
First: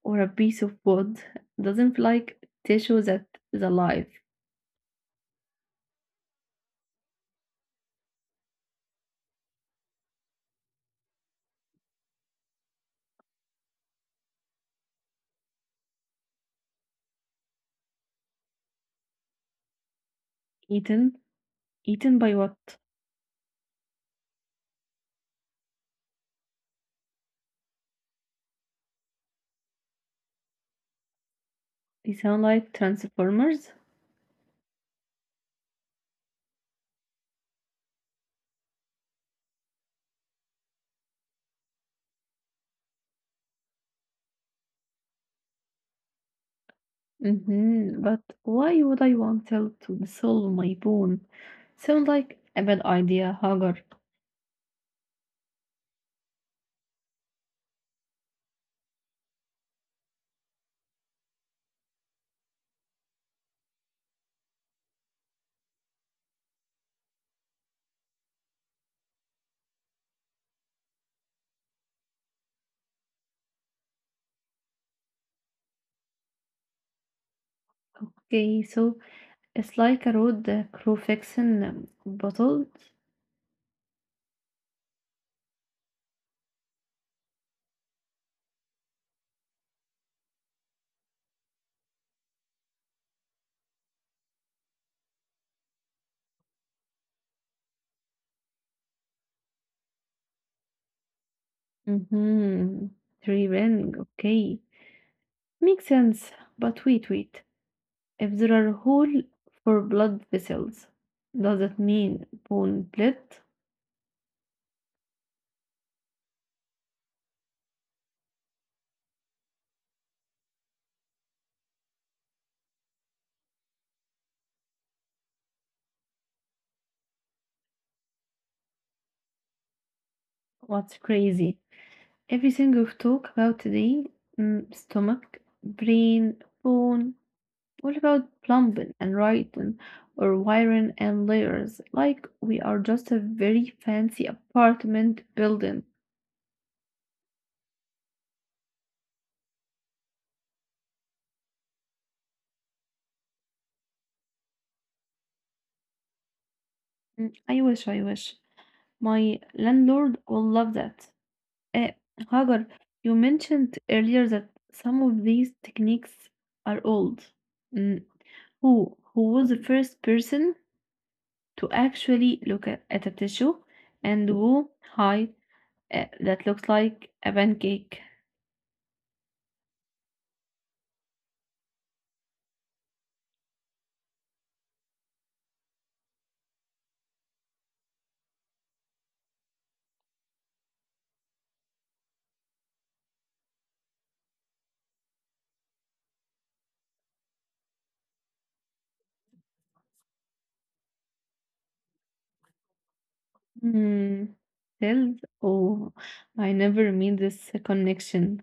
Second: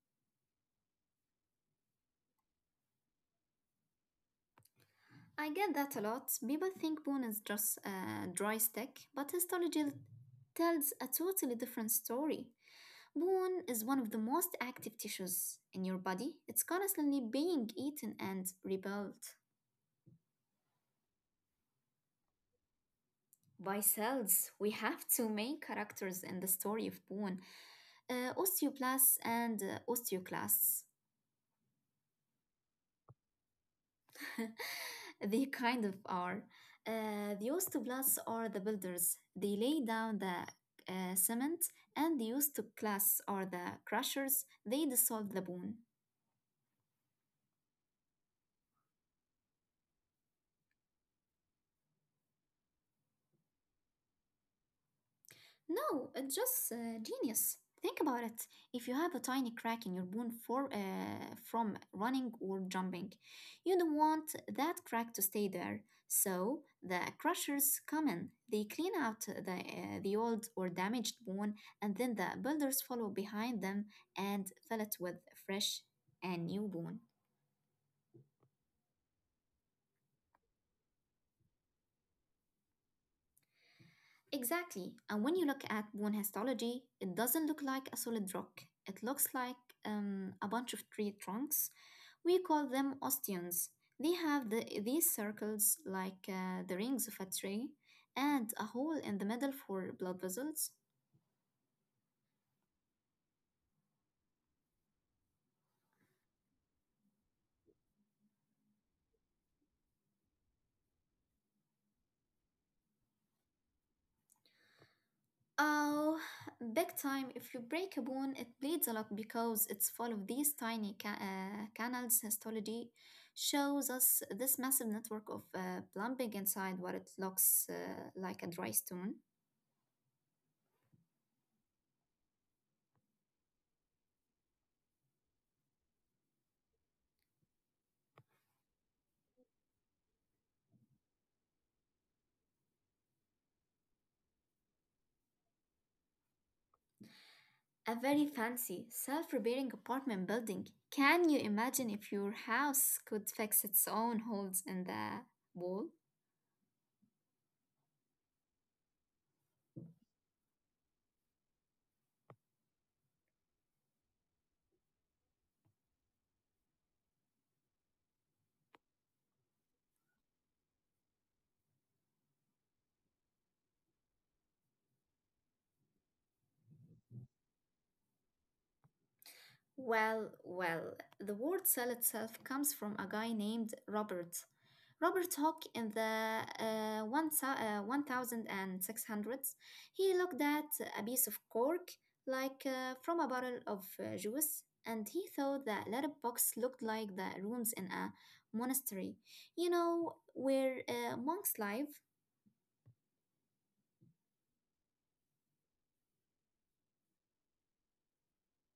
[SPEAKER 1] or a piece of wood. Doesn't feel like tissue that is alive.
[SPEAKER 2] I get that a lot. People think bone is just a dry stick, but histology tells a totally different story. Bone is one of the most active tissues in your body. It's constantly being eaten and rebuilt
[SPEAKER 1] Eaten? Eaten by what?
[SPEAKER 2] by cells. We have two main characters in the story of bone, osteoblasts and osteoclasts.
[SPEAKER 1] They sound like transformers.
[SPEAKER 2] They kind of are. The osteoblasts are the builders, they lay down the cement, and the osteoclasts are the crushers, they dissolve the bone.
[SPEAKER 1] Mm-hmm. But why would I want cell to dissolve my bone? Sound like a bad idea, Hagar.
[SPEAKER 2] No, it's just genius. Think about it. If you have a tiny crack in your bone from running or jumping, you don't want that crack to stay there. So the crushers come in. They clean out the old or damaged bone, and then the builders follow behind them and fill it with fresh and new bone.
[SPEAKER 1] Okay, so it's like a road crow fixing bottle.
[SPEAKER 2] Exactly. And when you look at bone histology, it doesn't look like a solid rock. It looks like a bunch of tree trunks. We call them osteons. They have these circles like the rings of a tree and a hole in the middle for blood vessels.
[SPEAKER 1] Mhm. Three ring, okay. Makes sense. But wait, wait. If there are hole for blood vessels, does it mean bone bled?
[SPEAKER 2] Oh, big time. If you break a bone, it bleeds a lot because it's full of these tiny canals. Histology shows us this massive network of plumbing inside what it looks like a dry stone.
[SPEAKER 1] What's crazy? Everything we've talked about today, mm, stomach, brain, bone. What about plumbing and writing or wiring and layers? Like we are just a very fancy apartment building.
[SPEAKER 2] A very fancy, self repairing apartment building. Can you imagine if your house could fix its own holes in the wall?
[SPEAKER 1] Mm, I wish, I wish. My landlord will love that. Uh, Hagar, you mentioned earlier that some of these techniques are old. Mm, Who was the first person to actually look at a tissue and do hi that looks like a pancake?
[SPEAKER 2] Well, the word cell itself comes from a guy named Robert. Robert Hooke in the 1600s, he looked at a piece of cork like from a bottle of juice and he thought that letterbox looked like the rooms in a monastery, you know, where monks live.
[SPEAKER 1] Hmm. Cells? Oh, I never made this connection.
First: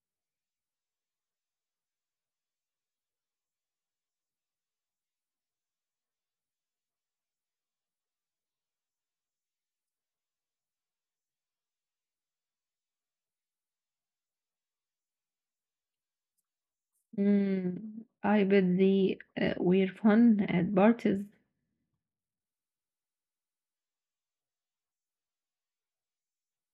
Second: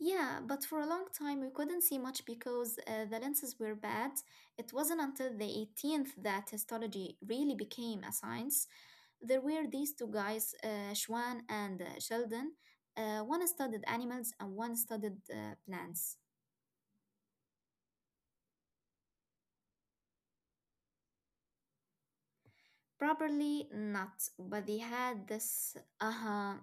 [SPEAKER 2] Yeah, but for a long time we couldn't see much because the lenses were bad. It wasn't until the 18th that histology really became a science. There were these two guys, Schwann and Sheldon. One studied animals and one studied plants.
[SPEAKER 1] Hmm. I bet they were fun at parties.
[SPEAKER 2] Properly, not, but they had this uh-huh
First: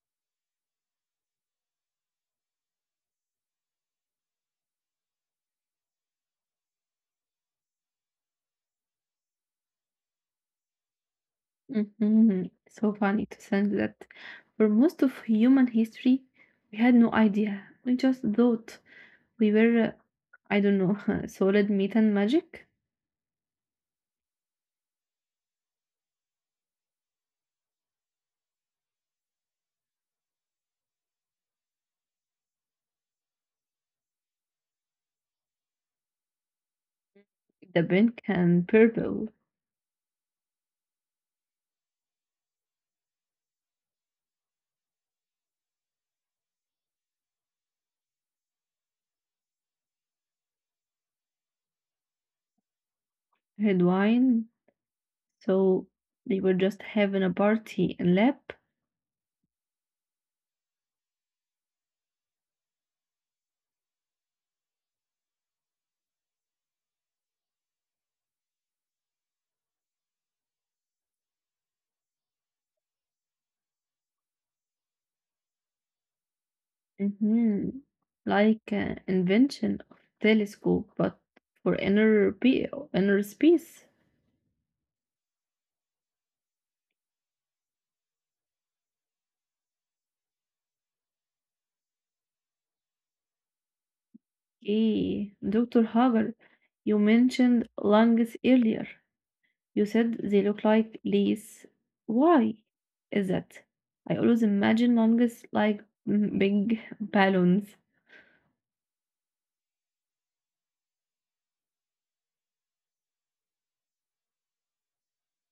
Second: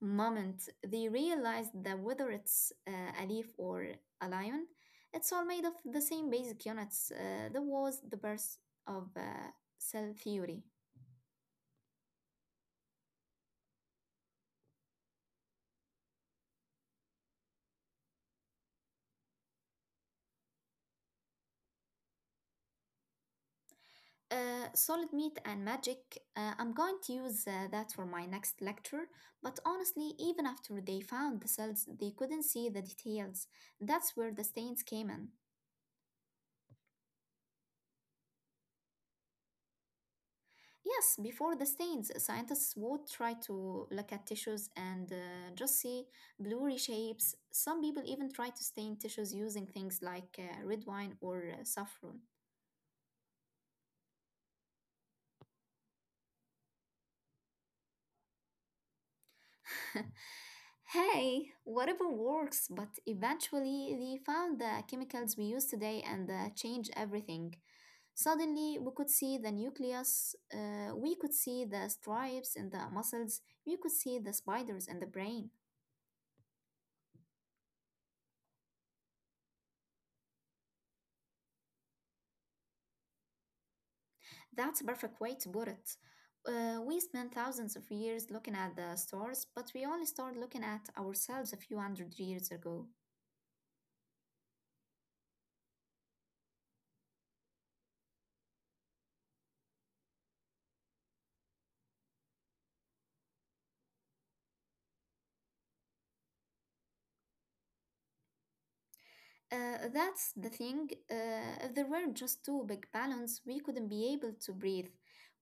[SPEAKER 2] moment they realized that whether it's a leaf or a lion, it's all made of the same basic units. That was the birth of cell theory.
[SPEAKER 1] Mhm. So funny to think that for most of human history, we had no idea. We just thought we were, I don't know, solid meat and magic,
[SPEAKER 2] Solid meat and magic. I'm going to use that for my next lecture, but honestly, even after they found the cells, they couldn't see the details. That's where the stains came in.
[SPEAKER 1] the pink and purple,
[SPEAKER 2] Yes, before the stains, scientists would try to look at tissues and just see blurry shapes. Some people even try to stain tissues using things like red wine or saffron.
[SPEAKER 1] red wine. So we were just having a party in lab.
[SPEAKER 2] Hey, whatever works, but eventually they found the chemicals we use today and changed everything. Suddenly, we could see the nucleus, we could see the stripes in the muscles, we could see the spiders in the brain.
[SPEAKER 1] Hmm. Like invention of telescope, but for inner, inner space.
[SPEAKER 2] That's a perfect way to put it. We spent thousands of years looking at the stars, but we only started looking at ourselves a few hundred years ago.
[SPEAKER 1] Hey, Dr. Hager, you mentioned lungs earlier. You said they look like leaves. Why is that? I always imagine longest like mm, big balloons.
[SPEAKER 2] That's the thing. If there were just two big balloons, we couldn't be able to breathe.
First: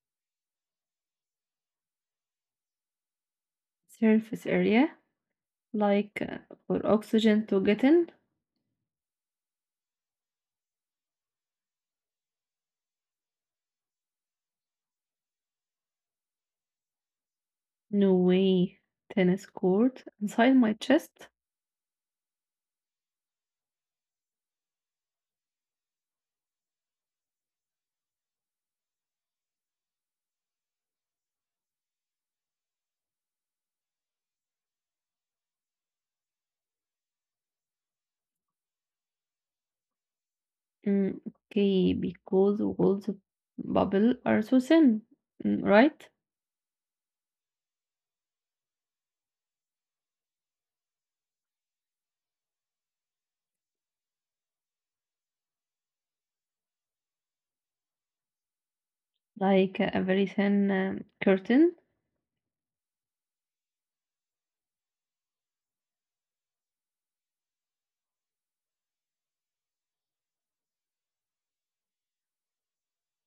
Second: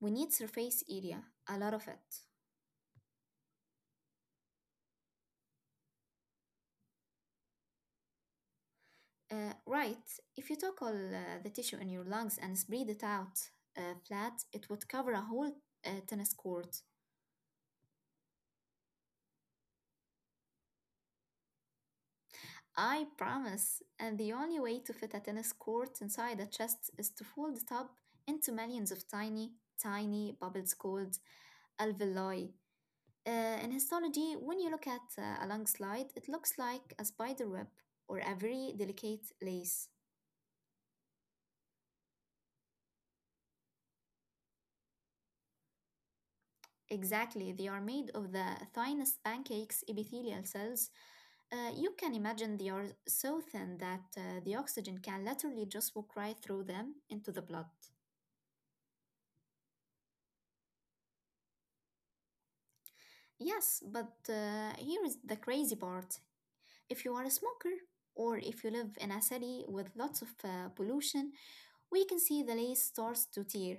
[SPEAKER 2] We need surface area, a lot of it.
[SPEAKER 1] Surface area, like for oxygen to get in.
[SPEAKER 2] Right, if you took all the tissue in your lungs and spread it out flat, it would cover a whole tennis court.
[SPEAKER 1] No way. Tennis court inside my chest.
[SPEAKER 2] I promise. And the only way to fit a tennis court inside a chest is to fold it up into millions of tiny, tiny bubbles called alveoli. Uh, in histology, when you look at a lung slide, it looks like a spider web or a very delicate lace.
[SPEAKER 1] Mm, okay, because walls of bubble are so thin, mm, right?
[SPEAKER 2] Exactly, they are made of the thinest pancakes epithelial cells. You can imagine they are so thin that the oxygen can literally just walk right through them into the blood.
[SPEAKER 1] Like a very thin curtain.
[SPEAKER 2] Yes, but here is the crazy part. If you are a smoker, or if you live in a city with lots of pollution, we can see the lace starts to tear,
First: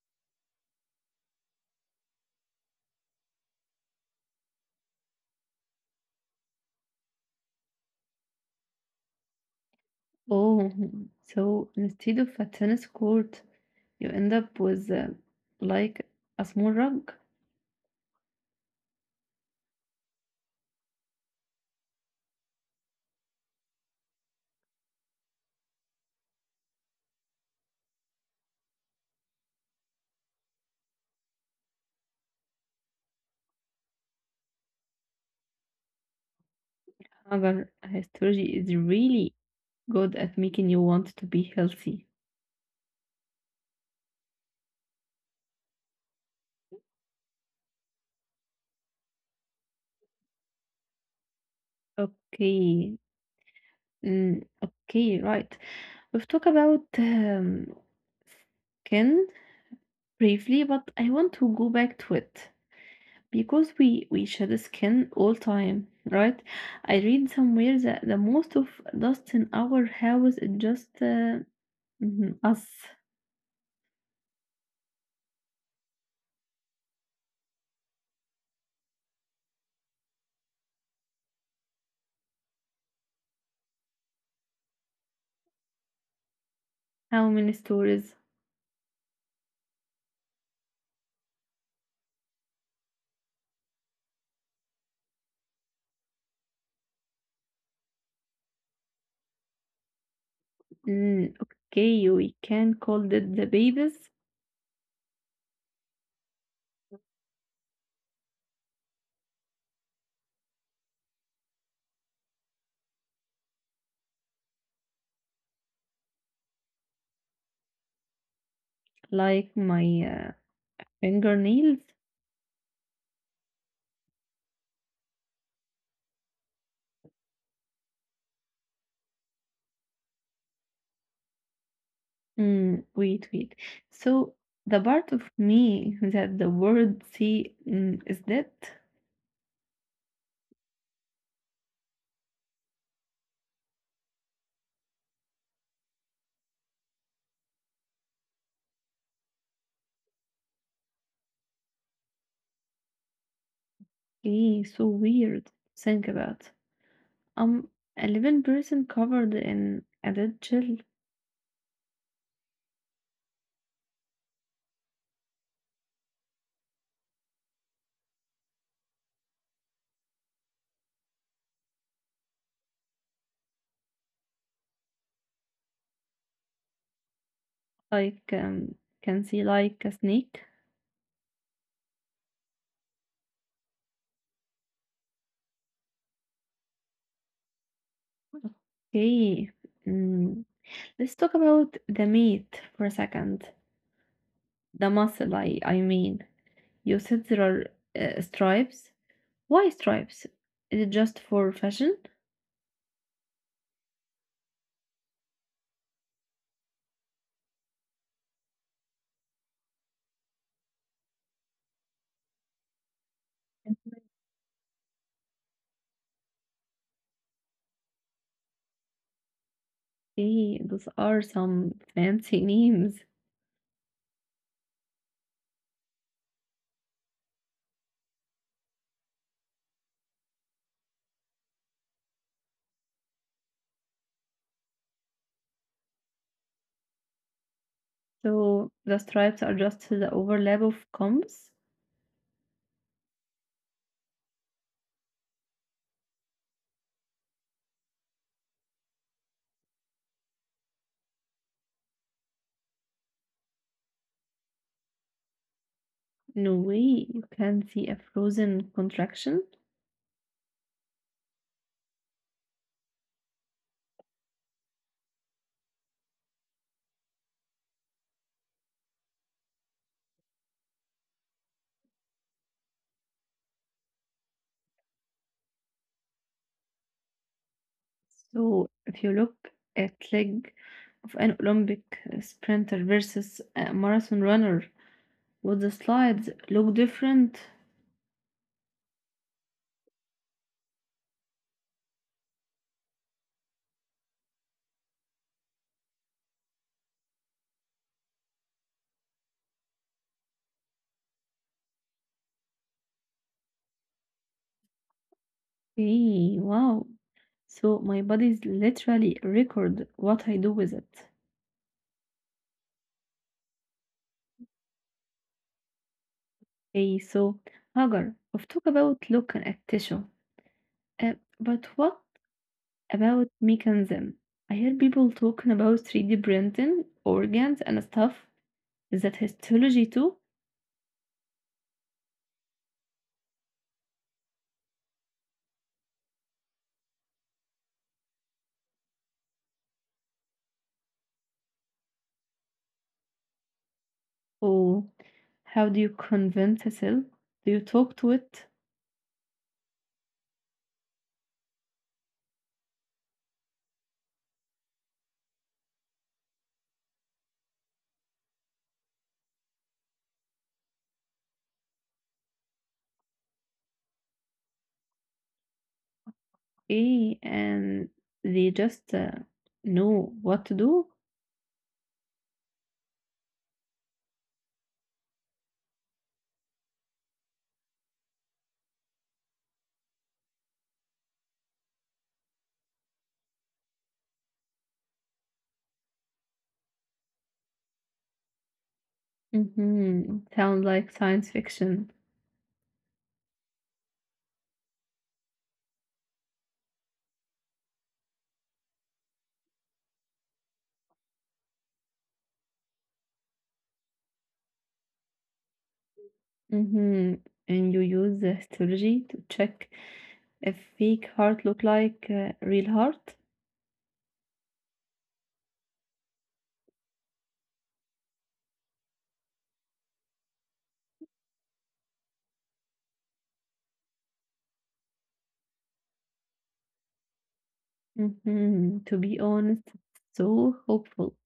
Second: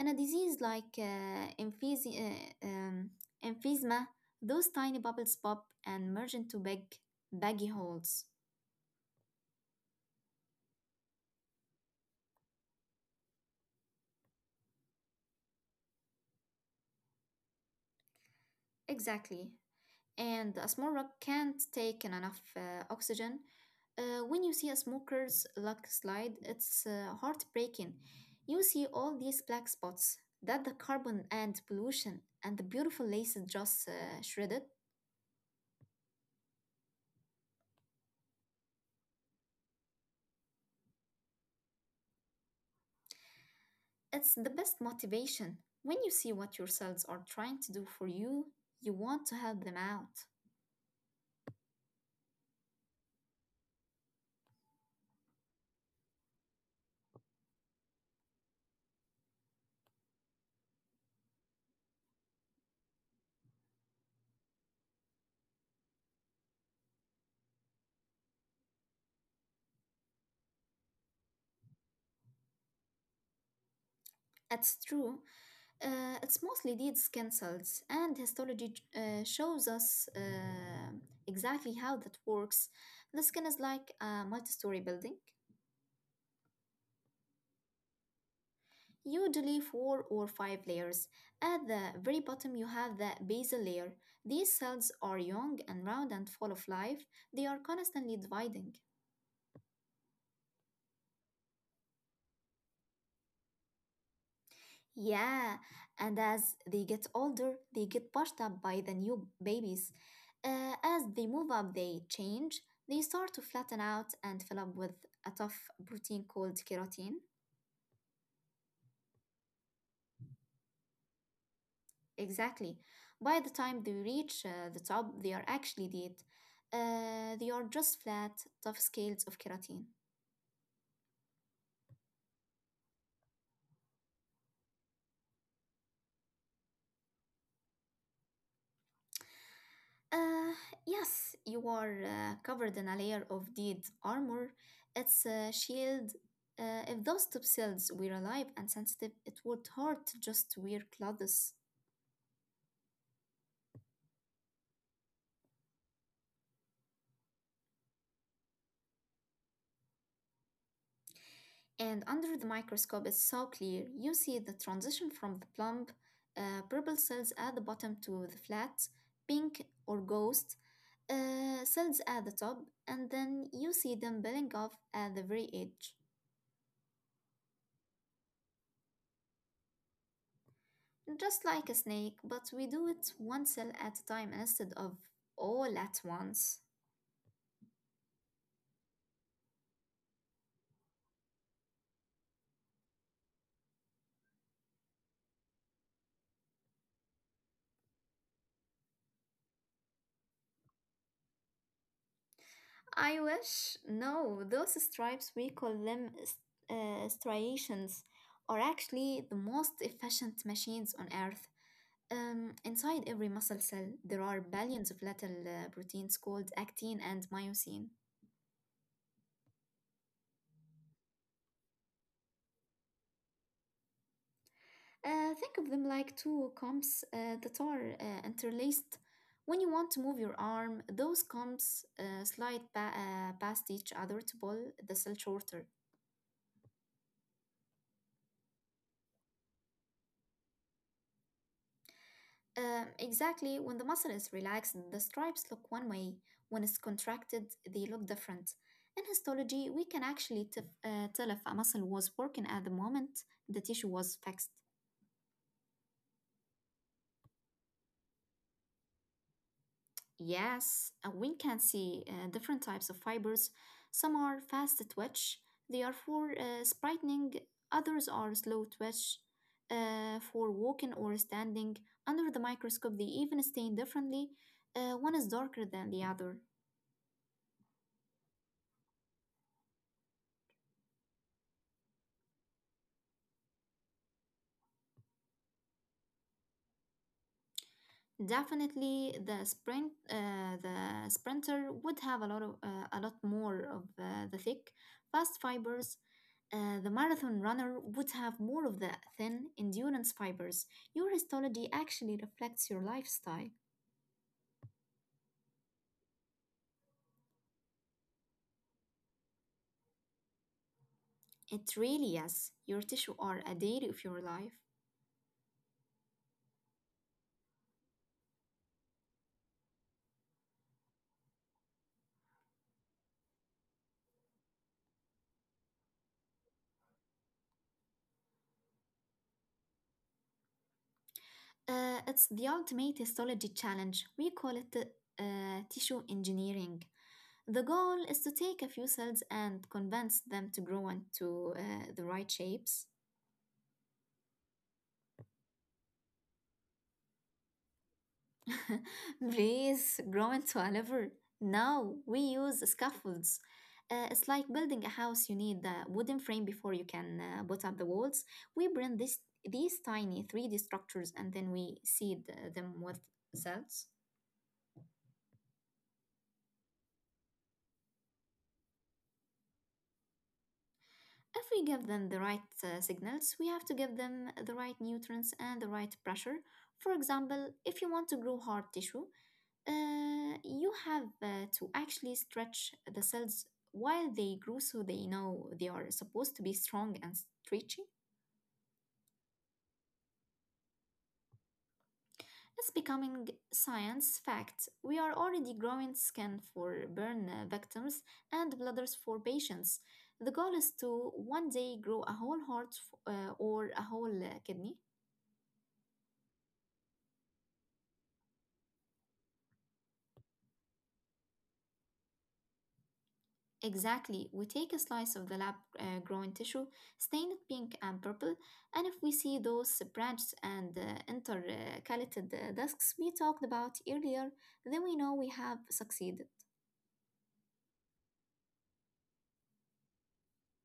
[SPEAKER 2] and a disease like emphysema, uh, um, emphysema, those tiny bubbles pop and merge into big, baggy holes.
[SPEAKER 1] Oh, so instead of a tennis court, you end up with like a small rug.
[SPEAKER 2] Exactly. And a small rock can't take in enough oxygen. When you see a smoker's lung slide, it's heartbreaking. You see all these black spots that the carbon and pollution and the beautiful laces just shredded.
[SPEAKER 1] However, astrology is really good at making you want to be healthy.
[SPEAKER 2] It's the best motivation. When you see what your cells are trying to do for you, you want to help them out.
[SPEAKER 1] Okay, mm, okay, right. We've talked about skin briefly, but I want to go back to it because we shed skin all time, right? I read somewhere that the most of dust in our house is just mhm, us.
[SPEAKER 2] That's true. It's mostly dead skin cells, and histology shows us exactly how that works. The skin is like a multi story building,
[SPEAKER 1] How many stories?
[SPEAKER 2] usually four or five layers. At the very bottom, you have the basal layer. These cells are young and round and full of life, they are constantly dividing.
[SPEAKER 1] Mm, okay, we can call it the babies,
[SPEAKER 2] Yeah, and as they get older, they get pushed up by the new babies. As they move up, they change. They start to flatten out and fill up with a tough protein called keratin.
[SPEAKER 1] like my fingernails.
[SPEAKER 2] Exactly. By the time they reach the top, they are actually dead. They are just flat, tough scales of keratin.
[SPEAKER 1] Mm, wait, wait. So the part of me that the world see mm, is dead.
[SPEAKER 2] Uh, yes, you are covered in a layer of dead armor. It's a shield. If those top cells were alive and sensitive, it would hurt just to wear clothes.
[SPEAKER 1] Eh, so weird. Think about. I'm a living person covered in a dead shell.
[SPEAKER 2] And under the microscope, it's so clear. You see the transition from the plump purple cells at the bottom to the flat pink or ghost cells at the top, and then you see them building off at the very edge.
[SPEAKER 1] Like can see like a snake.
[SPEAKER 2] Just like a snake, but we do it one cell at a time instead of all at once.
[SPEAKER 1] Okay. Mm. Let's talk about the meat for a second. The muscle, I mean. You said there are stripes. Why stripes? Is it just for fashion?
[SPEAKER 2] I wish, no, those stripes, we call them striations, are actually the most efficient machines on Earth. Inside every muscle cell,
[SPEAKER 1] Hey,
[SPEAKER 2] there are billions of little proteins called actin and myosin.
[SPEAKER 1] those are some fancy names.
[SPEAKER 2] Think of them like two comps that are interlaced. When you want to move your arm, those comps slide past each other to pull the cell shorter.
[SPEAKER 1] So the stripes are just the overlap of combs?
[SPEAKER 2] Exactly, when the muscle is relaxed, the stripes look one way. When it's contracted, they look different. In histology, we can actually tell if a muscle was working at the moment the tissue was fixed.
[SPEAKER 1] No way, you can see a frozen contraction?
[SPEAKER 2] Yes, we can see different types of fibers. Some are fast twitch, they are for sprightening, others are slow twitch for walking or standing. Under the microscope, they even stain differently. One is darker than the other.
[SPEAKER 1] So if you look at leg of an Olympic sprinter versus a marathon runner, would the slides look different?
[SPEAKER 2] Definitely, the sprinter would have a lot of a lot more of the thick, fast fibers. The marathon runner would have more of the thin endurance fibers. Your histology actually reflects your lifestyle.
[SPEAKER 1] Hey, wow. So my bodies literally record what I do with it.
[SPEAKER 2] It really is. Your tissue are a diary of your life.
[SPEAKER 1] Okay, so Hagar, we've talked about look and tissue, uh, but what about mechanism? I hear people talking about 3D printing, organs and stuff. Is that histology too?
[SPEAKER 2] It's the ultimate histology challenge. We call it tissue engineering. The goal is to take a few cells and convince them to grow into the right shapes.
[SPEAKER 1] Or how do you convince a cell? Do you talk to it?
[SPEAKER 2] Please grow into a liver. Now we use scaffolds. It's like building a house. You need the wooden frame before you can put up the walls. We bring this these tiny 3D structures and then we seed them with cells.
[SPEAKER 1] Okay, and they just know what to do?
[SPEAKER 2] If we give them the right signals, we have to give them the right nutrients and the right pressure. For example, if you want to grow hard tissue, you have to actually stretch the cells while they grow so they know they are supposed to be strong and stretchy.
[SPEAKER 1] Mm-hmm. Sound like science fiction.
[SPEAKER 2] It's becoming science fact. We are already growing skin for burn victims and bladders for patients. The goal is to one day grow a whole heart or a whole kidney.
[SPEAKER 1] Mhm. And you use the histology to check if fake heart look like real heart?
[SPEAKER 2] Exactly. We take a slice of the lab grown tissue, stain it pink and purple, and if we see those branched and intercalated discs we talked about earlier, then we know we have succeeded.
[SPEAKER 1] Mhm. To be honest, it's so hopeful.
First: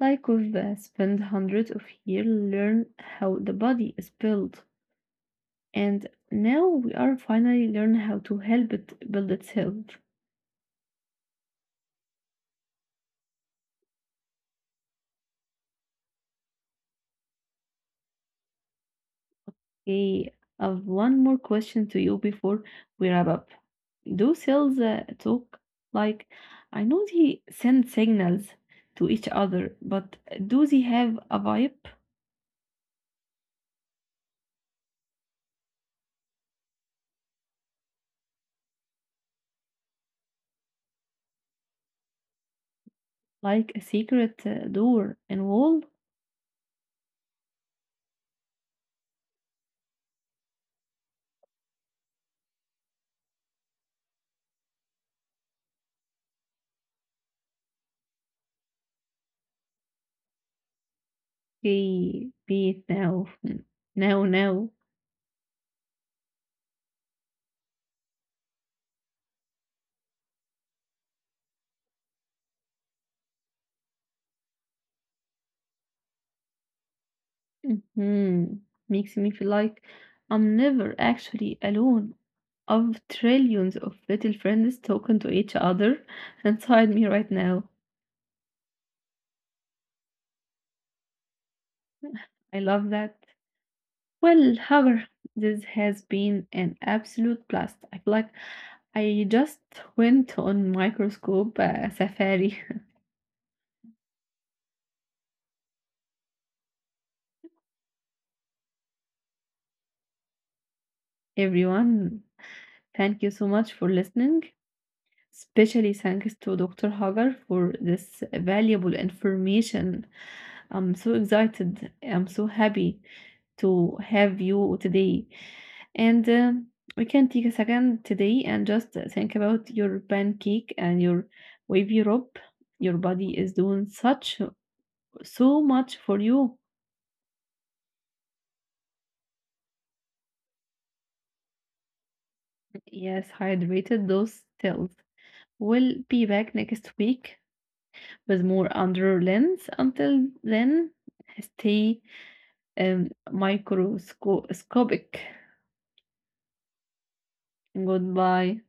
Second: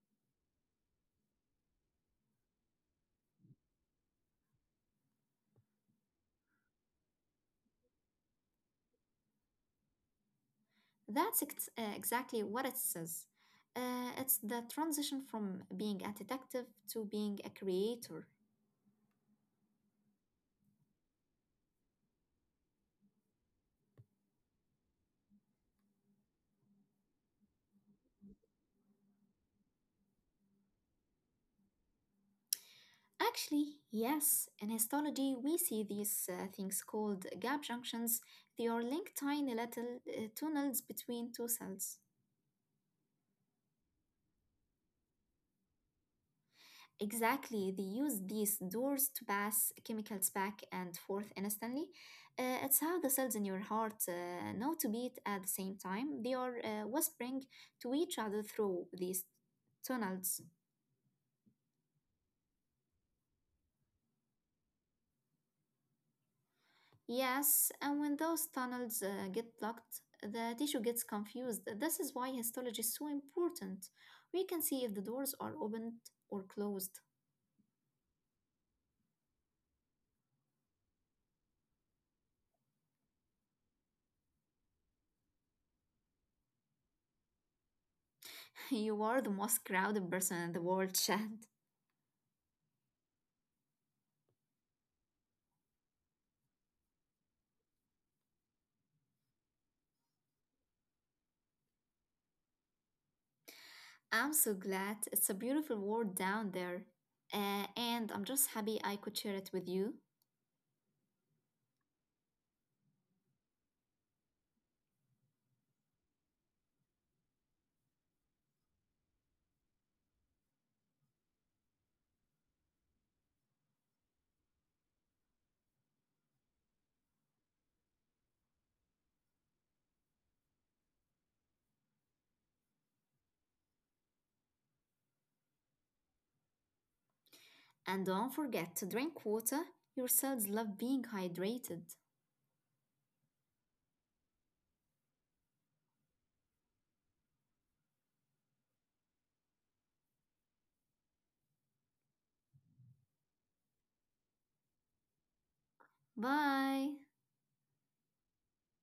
[SPEAKER 1] Like we've spent hundreds of years learn how the body is built, and now we are finally learn how to help it build itself.
[SPEAKER 2] Exactly what it says. It's the transition from being a detective to being a creator.
[SPEAKER 1] Okay, I have one more question to you before we wrap up. Do cells talk? Like, I know they send signals to each other, but do they have a vibe?
[SPEAKER 2] Actually, yes, in histology we see these things called gap junctions. They are linked tiny little tunnels between two cells.
[SPEAKER 1] Like a secret door and wall?
[SPEAKER 2] Exactly, they use these doors to pass chemicals back and forth instantly. It's how the cells in your heart know to beat at the same time. They are whispering to each other through these tunnels.
[SPEAKER 1] Okay, be it now. Mm, now, now.
[SPEAKER 2] Yes, and when those tunnels get blocked, the tissue gets confused. This is why histology is so important. We can see if the doors are opened or closed.
[SPEAKER 1] Hmm. Makes me feel like I'm never actually alone. Of trillions of little friends talking to each other inside me right now.
[SPEAKER 2] You are the most crowded person in the world, Chad.
[SPEAKER 1] I love that. Well, however, this has been an absolute blast. I feel like I just went on microscope safari.
[SPEAKER 2] I'm so glad. It's a beautiful world down there. And I'm just happy I could share it with you.
[SPEAKER 1] Everyone, thank you so much for listening. Especially thanks to Dr. Hagar for this valuable information. I'm so excited. I'm so happy to have you today. And we can take a second today and just think about your pancake and your wavy rope. Your body is doing such so much for you.
[SPEAKER 2] And don't forget to drink water. Your cells love being hydrated.
[SPEAKER 1] Yes, hydrated those cells. We'll be back next week with more under lens. Until then, stay microscopic.
[SPEAKER 2] Bye.
[SPEAKER 1] Goodbye.